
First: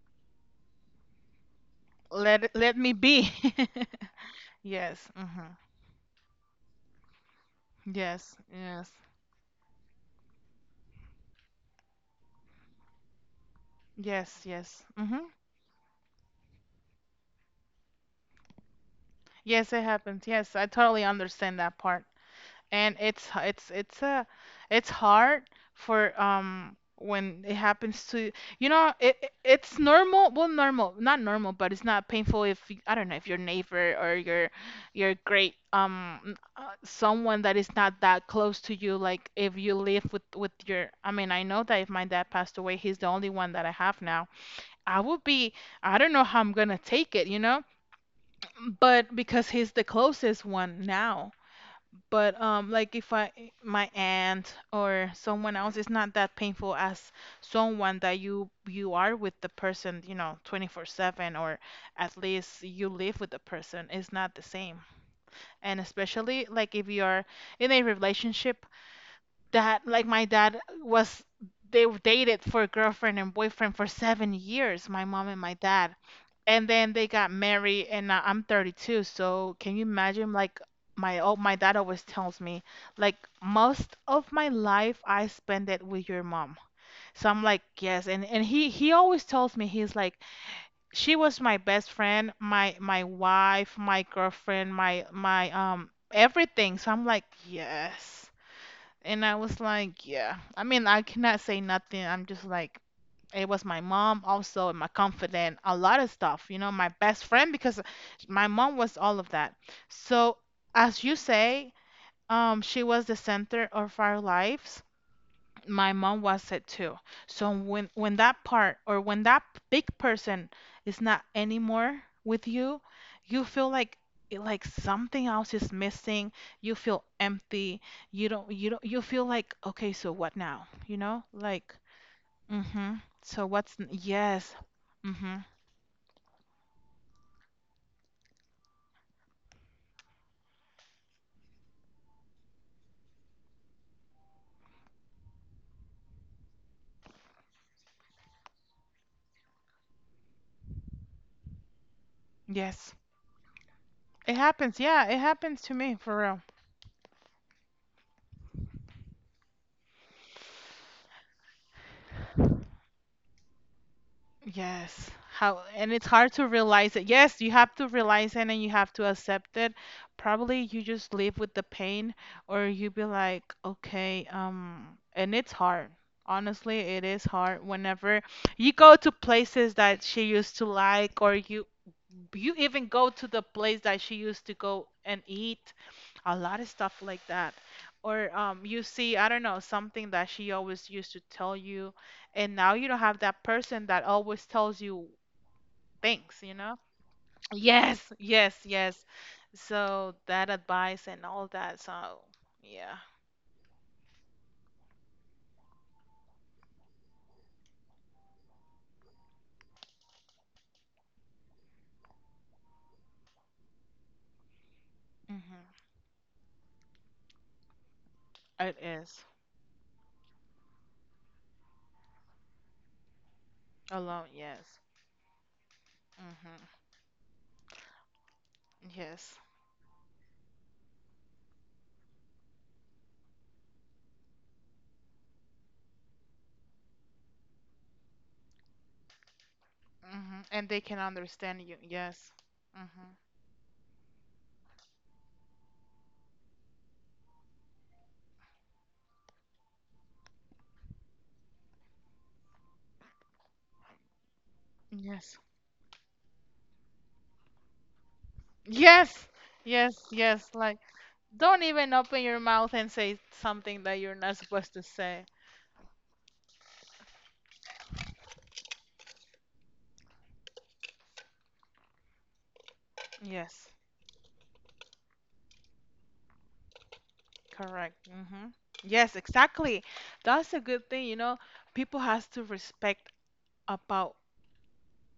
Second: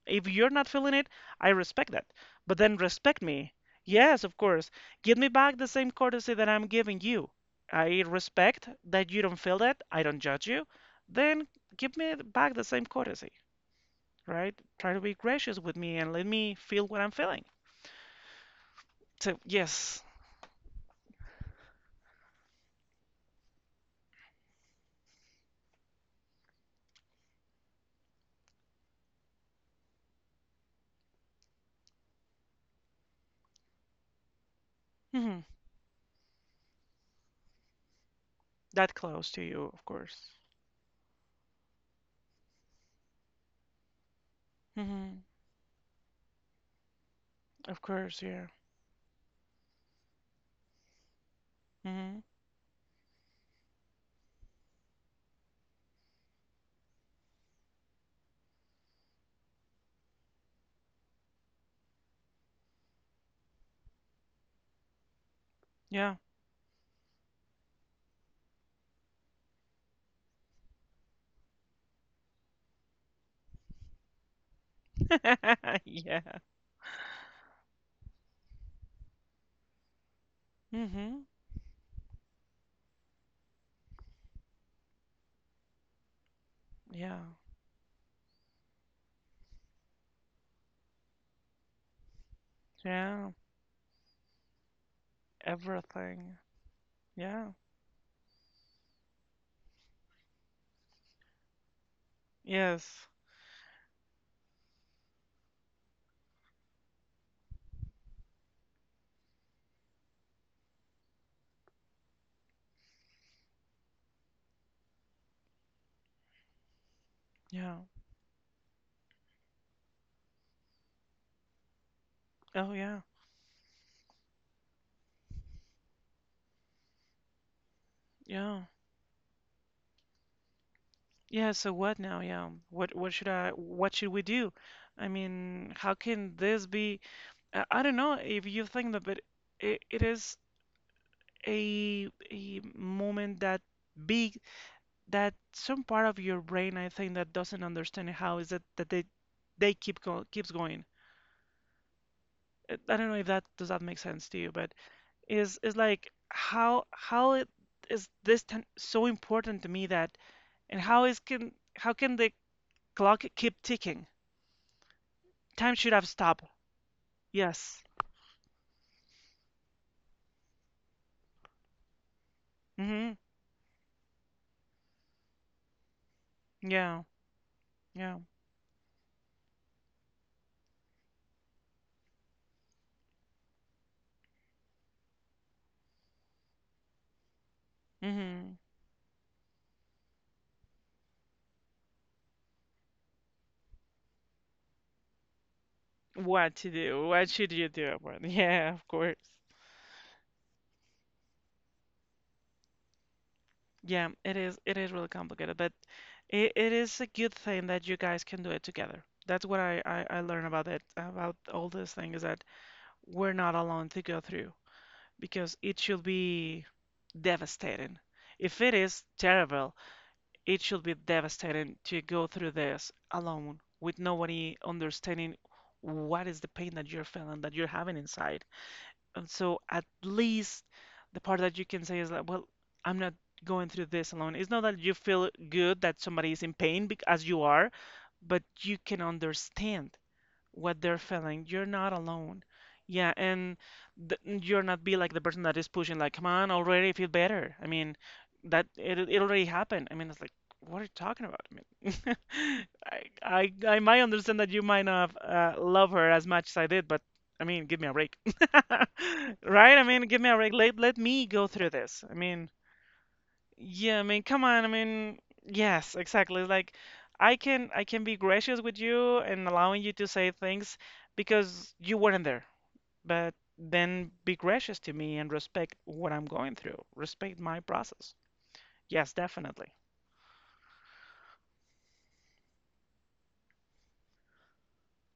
Speaker 1: if you're not feeling it, I respect that.
Speaker 2: Let it-
Speaker 1: But then
Speaker 2: let me
Speaker 1: respect
Speaker 2: be.
Speaker 1: me. Yes, of course.
Speaker 2: Yes.
Speaker 1: Give me
Speaker 2: Hmm.
Speaker 1: back the same courtesy that I'm giving you. I
Speaker 2: Yes.
Speaker 1: respect
Speaker 2: Yes.
Speaker 1: that you don't feel that. I don't judge you. Then give me back the same courtesy,
Speaker 2: Yes.
Speaker 1: right?
Speaker 2: Yes.
Speaker 1: Try to be
Speaker 2: Hmm.
Speaker 1: gracious with me and let me feel what I'm feeling. So,
Speaker 2: Yes, it
Speaker 1: yes,
Speaker 2: happens. Yes, I totally understand that part. And it's h- it's a it's hard for when it happens to, you know, it's normal, well, normal, not normal, but it's not painful if I don't know if your neighbor or your
Speaker 1: hmm
Speaker 2: great someone that is not that close to
Speaker 1: that
Speaker 2: you, like
Speaker 1: close to
Speaker 2: if
Speaker 1: you,
Speaker 2: you
Speaker 1: of
Speaker 2: live with
Speaker 1: course.
Speaker 2: with your, I mean, I know that if my dad passed away, he's the only one that I have now. I
Speaker 1: Hmm
Speaker 2: would be, I don't know how I'm gonna take it, you know,
Speaker 1: Of course, yeah.
Speaker 2: but because he's the closest one now,
Speaker 1: hmm
Speaker 2: but like if I my aunt or someone else, it's not that painful as someone that you are with the person, you know, 24/7, or at least you live with the person. It's not the same. And
Speaker 1: Yeah.
Speaker 2: especially like if you are in a relationship that like my dad was. They dated for girlfriend and boyfriend for 7 years, my mom and my dad,
Speaker 1: Yeah.
Speaker 2: and then they got married and now I'm 32. So can you imagine, like, my—
Speaker 1: hmm
Speaker 2: oh, my dad always tells me, like, most of my life I spend it with your mom.
Speaker 1: Yeah.
Speaker 2: So I'm like, yes. And he always tells me, he's like, she was my best friend, my
Speaker 1: Yeah.
Speaker 2: wife, my girlfriend, my my
Speaker 1: Everything.
Speaker 2: everything. So I'm like,
Speaker 1: Yeah.
Speaker 2: yes. And I was like, yeah. I mean, I cannot say nothing. I'm just like,
Speaker 1: Yes.
Speaker 2: it was my mom also, and my confidant, a lot of stuff, you know, my best friend, because my mom was all of that. So, as you say, she was the center of our lives, my mom was it too. So
Speaker 1: Yeah.
Speaker 2: when that part or when that big person is not anymore with
Speaker 1: Oh
Speaker 2: you,
Speaker 1: yeah.
Speaker 2: you feel like, it- like something else is missing. You feel empty. You don't
Speaker 1: Yeah.
Speaker 2: you don't you feel like, okay, so what now? You know?
Speaker 1: Yeah, so
Speaker 2: Like,
Speaker 1: what now? Yeah. What
Speaker 2: mhm.
Speaker 1: should
Speaker 2: So
Speaker 1: we do?
Speaker 2: yes.
Speaker 1: I
Speaker 2: Mhm.
Speaker 1: mean, how can this be I don't know if you think that but it is a moment that big that some part of your brain I think that doesn't understand how is it that they keeps going. I
Speaker 2: Yes.
Speaker 1: I don't know if that make sense
Speaker 2: It
Speaker 1: to you, but
Speaker 2: happens. Yeah, it
Speaker 1: is
Speaker 2: happens to
Speaker 1: is
Speaker 2: me
Speaker 1: like
Speaker 2: for real.
Speaker 1: how it is this so important to me that and how can the Clock keep ticking.
Speaker 2: Yes. How,
Speaker 1: Time
Speaker 2: and
Speaker 1: should
Speaker 2: it's
Speaker 1: have
Speaker 2: hard
Speaker 1: stopped.
Speaker 2: to realize it. Yes, you have
Speaker 1: Yes.
Speaker 2: to realize it and you have to accept it. Probably you just live with the pain or you be
Speaker 1: hmm
Speaker 2: like, okay, and it's hard. Honestly, it
Speaker 1: Yeah.
Speaker 2: is hard
Speaker 1: Yeah.
Speaker 2: whenever you go to places that she used to like, or you even go to the place that she used to go and eat, a lot of stuff like that, or
Speaker 1: hmm
Speaker 2: you see, I don't know, something that she always used to tell you, and now you don't have that person that always tells you things, you
Speaker 1: What to
Speaker 2: know.
Speaker 1: do? What should you do?
Speaker 2: Yes,
Speaker 1: Well,
Speaker 2: yes,
Speaker 1: Yeah, of
Speaker 2: yes.
Speaker 1: course.
Speaker 2: So that advice and all that. So yeah.
Speaker 1: Yeah, it is really complicated, but it is a good thing that you guys can do it together. That's what I learned about it, about all this thing is that we're not alone to go through
Speaker 2: Mm-hmm.
Speaker 1: because it should be devastating. If
Speaker 2: It
Speaker 1: it is
Speaker 2: is.
Speaker 1: terrible, It should be devastating to go through this alone with
Speaker 2: Alone,
Speaker 1: nobody
Speaker 2: yes.
Speaker 1: understanding what is the pain
Speaker 2: Mm-hmm.
Speaker 1: that you're feeling, that you're having inside. And
Speaker 2: Yes.
Speaker 1: so at least the part that you can say is like, well, I'm not going through this alone. It's not that you feel good that somebody is in pain as you are, but you can understand
Speaker 2: Mm-hmm. And they
Speaker 1: what
Speaker 2: can
Speaker 1: they're feeling.
Speaker 2: understand
Speaker 1: You're
Speaker 2: you,
Speaker 1: not
Speaker 2: yes.
Speaker 1: alone.
Speaker 2: Mm-hmm.
Speaker 1: Yeah, and th you're not be like the person that is pushing, like, come on, already feel better. I mean, that it already happened. I mean, it's like, what are you talking about? I mean, I might understand that you might not
Speaker 2: Yes.
Speaker 1: love her as much as I did, but I mean, give me a break,
Speaker 2: Yes,
Speaker 1: right? I
Speaker 2: yes,
Speaker 1: mean, give me a
Speaker 2: yes.
Speaker 1: break.
Speaker 2: Like,
Speaker 1: Let me go
Speaker 2: don't
Speaker 1: through
Speaker 2: even
Speaker 1: this. I
Speaker 2: open your
Speaker 1: mean.
Speaker 2: mouth and say something that
Speaker 1: Yeah, I
Speaker 2: you're
Speaker 1: mean,
Speaker 2: not
Speaker 1: come on. I
Speaker 2: supposed to
Speaker 1: mean,
Speaker 2: say.
Speaker 1: yes, exactly. Like, I can be gracious with you and allowing you to say things because you weren't there. But
Speaker 2: Yes,
Speaker 1: then be gracious to me and respect what I'm going through. Respect my
Speaker 2: correct.
Speaker 1: process.
Speaker 2: Hmm.
Speaker 1: Yes,
Speaker 2: Yes,
Speaker 1: definitely.
Speaker 2: exactly. That's a good thing, you know. People has to respect about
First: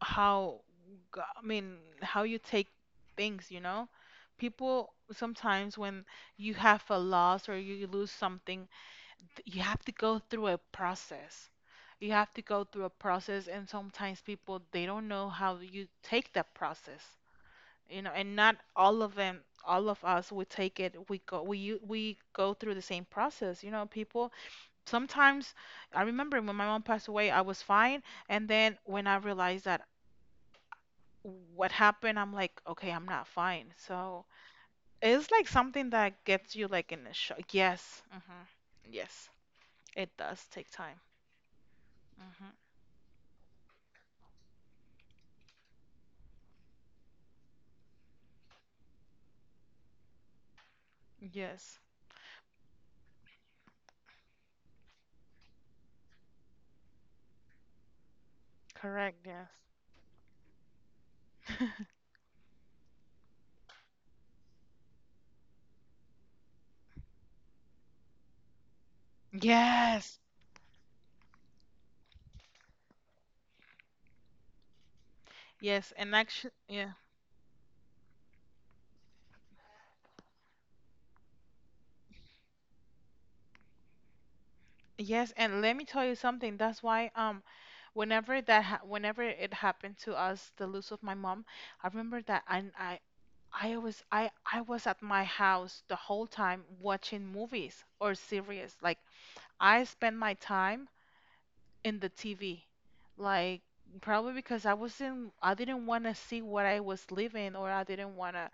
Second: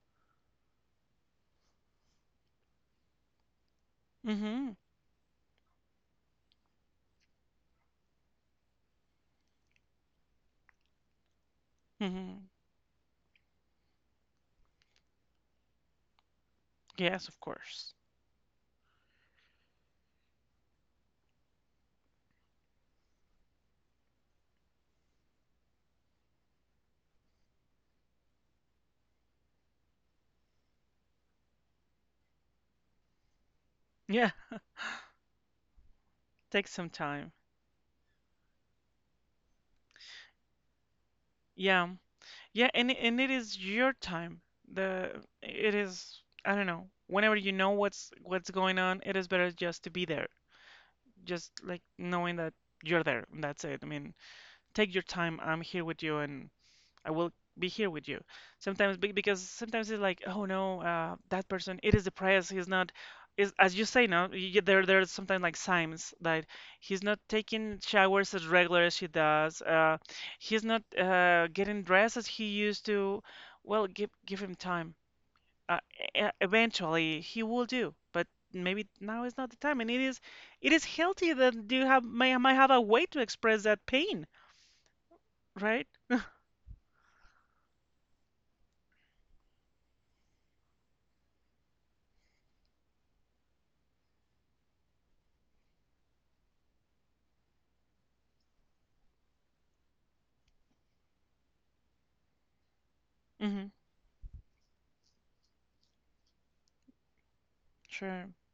Speaker 2: how, I mean, how you take things, you know.
Speaker 1: Mm-hmm.
Speaker 2: People sometimes when you have a loss or you lose something, you have to go through a process. You have to
Speaker 1: Mm-hmm.
Speaker 2: go through a process, and sometimes people they don't know how you take that process,
Speaker 1: Yes, of course.
Speaker 2: you know. And not all of them, all of us, we take it, we go, we go through the same process, you know, people. Sometimes I remember when my mom passed away, I was fine, and then when I realized that what happened, I'm like, okay, I'm not fine. So
Speaker 1: Yeah,
Speaker 2: it's like something that gets you
Speaker 1: take some
Speaker 2: like in a
Speaker 1: time.
Speaker 2: shock. Yes. Hmm. Yes, it does take time.
Speaker 1: Yeah.
Speaker 2: Mm-hmm.
Speaker 1: Yeah, and it is your time. The it is I don't know. Whenever you know what's going on, it is better just to be there just
Speaker 2: Yes.
Speaker 1: like knowing that you're there. That's it. I mean, take your time. I'm here with you, and I will be here with you.
Speaker 2: Correct.
Speaker 1: Because
Speaker 2: Yes.
Speaker 1: sometimes it's like, oh no, that person, it is depressed. He's not. Is as you say now, there there's sometimes like signs that he's not taking showers as regular as he does.
Speaker 2: Yes.
Speaker 1: He's not getting dressed as he used to. Well, give him time
Speaker 2: Yes. And actually, yeah.
Speaker 1: eventually he will do but maybe now is not the time and it is healthy that you have may might have a way to express that pain
Speaker 2: Yes. And let me
Speaker 1: right.
Speaker 2: tell you something. That's why, whenever that ha whenever it happened to us, the loss of my mom, I remember that I was at my house the whole time watching movies or series. Like I spent my time in the TV. Like,
Speaker 1: Mm-hmm.
Speaker 2: probably because I didn't want to see what I was living, or I didn't
Speaker 1: Sure.
Speaker 2: want to—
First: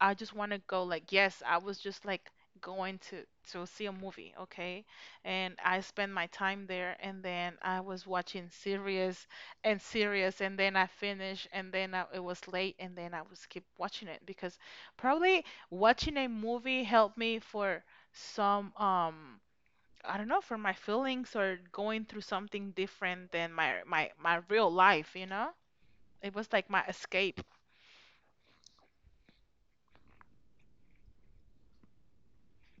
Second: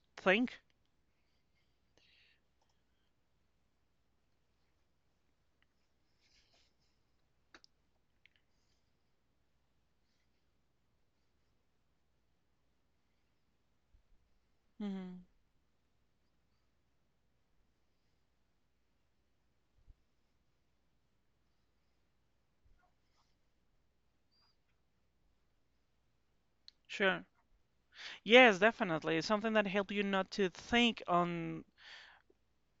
Speaker 2: I just want to
Speaker 1: Think.
Speaker 2: go, like, yes, I was just like going to— to see a movie, okay? And I spent my time there, and then I was watching series and series, and then I finished, and then I, it was late, and then I was keep watching it because,
Speaker 1: Mm-hmm.
Speaker 2: probably, watching a movie helped me for some I don't know, for my feelings, or going through something different than my real life, you know? It was like my
Speaker 1: Sure.
Speaker 2: escape.
Speaker 1: Yes, definitely, it's something that helps you not to think on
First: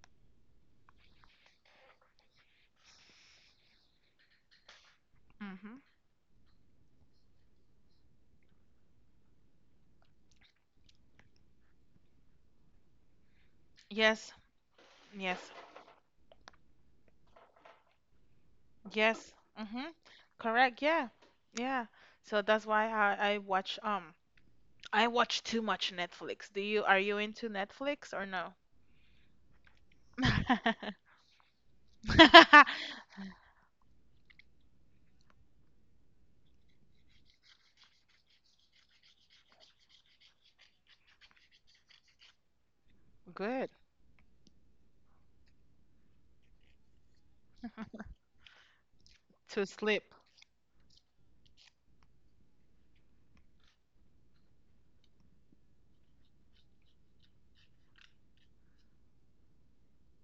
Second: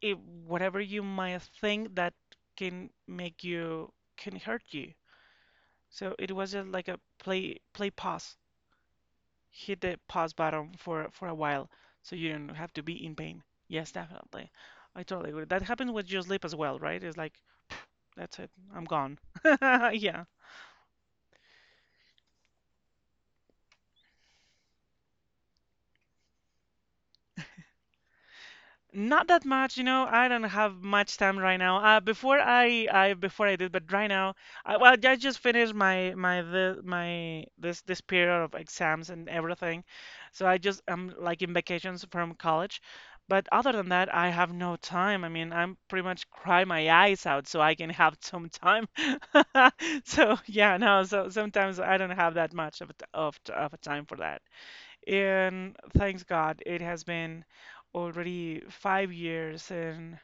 Speaker 1: it, whatever you might think that can make you can hurt you.
Speaker 2: Hmm.
Speaker 1: So it was just like a play pause, hit the pause button for a while so you don't have to be in pain. Yes,
Speaker 2: Yes,
Speaker 1: definitely. I totally agree.
Speaker 2: yes,
Speaker 1: That happens with your sleep as well, right? It's like, pff, that's it. I'm gone.
Speaker 2: yes. Hmm.
Speaker 1: Yeah.
Speaker 2: Correct. Yeah, yeah. So that's why I watch I watch too much Netflix. Do you— are you into Netflix or no?
Speaker 1: Not that much, you know. I don't have much time right now. Before I did, but right now, I, well, I just finished my my the my this this period of exams and everything, so I just am like in vacations from college. But
Speaker 2: Good.
Speaker 1: other than that, I have no time. I mean, I'm pretty much cry my eyes out so I can have some time.
Speaker 2: To sleep.
Speaker 1: So yeah, no. So sometimes I don't have that much of a t- of a time for that. And thanks God, it has been already 5 years, and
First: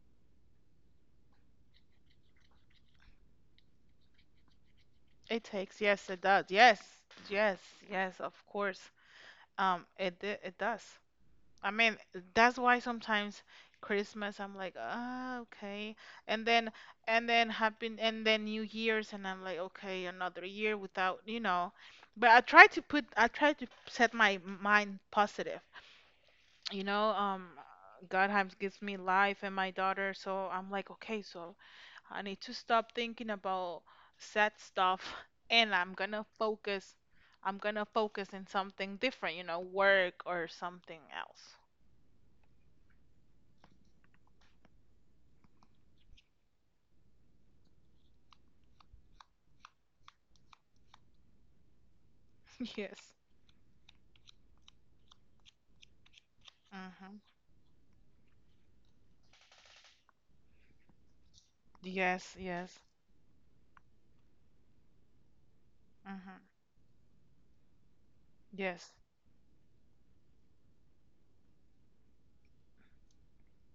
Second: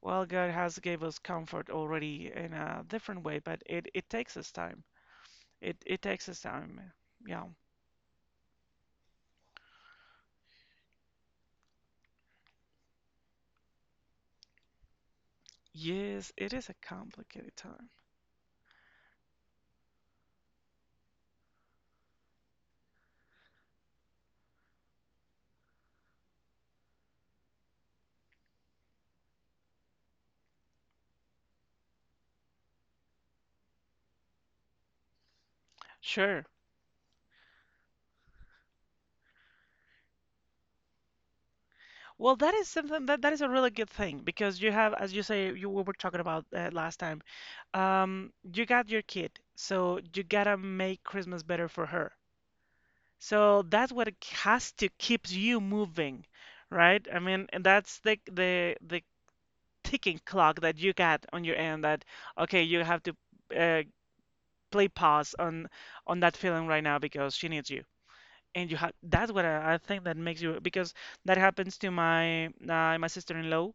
Speaker 1: well, God has gave us comfort already in a different way, but it takes us time.
Speaker 2: It
Speaker 1: It
Speaker 2: takes.
Speaker 1: it
Speaker 2: Yes, it
Speaker 1: takes us
Speaker 2: does. Yes,
Speaker 1: time. Yeah.
Speaker 2: yes, yes. Of course. It it does. I mean, that's why sometimes Christmas I'm like, ah, okay.
Speaker 1: Yes,
Speaker 2: And
Speaker 1: it is
Speaker 2: then—
Speaker 1: a
Speaker 2: and then
Speaker 1: complicated time.
Speaker 2: happy, and then New Year's, and I'm like, okay, another year without, you know. But I try to set my mind positive. You know, God has gives me life and my daughter, so I'm like, okay, so I need to stop thinking about sad stuff and
Speaker 1: Sure.
Speaker 2: I'm gonna focus in something different, you know, work or something else.
Speaker 1: Well, that is something that is a really good thing because you have, as you say, you we were talking about last time. You got your kid, so you gotta make Christmas better for her.
Speaker 2: Yes.
Speaker 1: So that's what it has to keeps you moving, right?
Speaker 2: Mm-hmm.
Speaker 1: I mean, and that's the ticking clock that you got on your end that
Speaker 2: Yes,
Speaker 1: okay,
Speaker 2: yes.
Speaker 1: you have to uh, play pause on that
Speaker 2: Mm-hmm.
Speaker 1: feeling right now because she needs you. And you
Speaker 2: Yes.
Speaker 1: have that's what I think that makes you because that happens to my my sister-in-law.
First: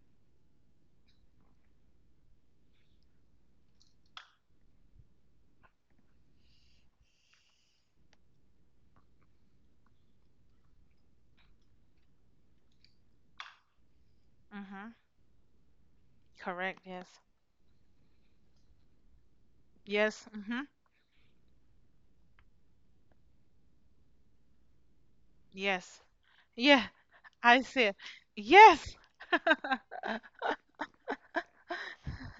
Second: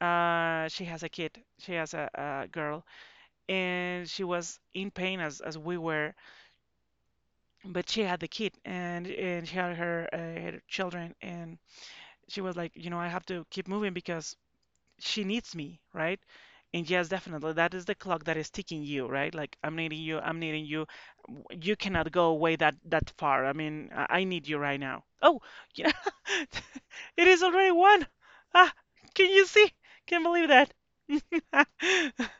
Speaker 1: She has a kid. She has a girl, and she was in pain as we were, but she had the kid and she had her her children and she was like, you know, I have to keep moving because
Speaker 2: Mm-hmm.
Speaker 1: she needs me, right?
Speaker 2: Correct.
Speaker 1: And
Speaker 2: Yes.
Speaker 1: yes, definitely, that is the clock that is ticking you, right? Like
Speaker 2: Yes.
Speaker 1: I'm
Speaker 2: Mm-hmm.
Speaker 1: needing you. You cannot go away that far. I mean, I need you right now. Oh, yeah,
Speaker 2: Yes. Yeah,
Speaker 1: it is
Speaker 2: I
Speaker 1: already
Speaker 2: see it.
Speaker 1: one. Ah,
Speaker 2: Yes.
Speaker 1: can you see? Can't believe that.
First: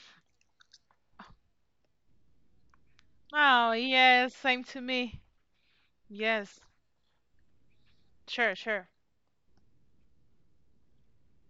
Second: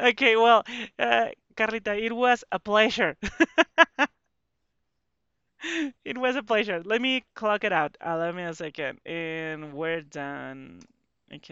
Speaker 1: Okay, well, uh, Carlita, it was a pleasure.
Speaker 2: Oh, yes. Same to me.
Speaker 1: It was a
Speaker 2: Yes.
Speaker 1: pleasure. Let me clock it out. Allow me
Speaker 2: Sure,
Speaker 1: a
Speaker 2: sure.
Speaker 1: second, and we're done. Okay.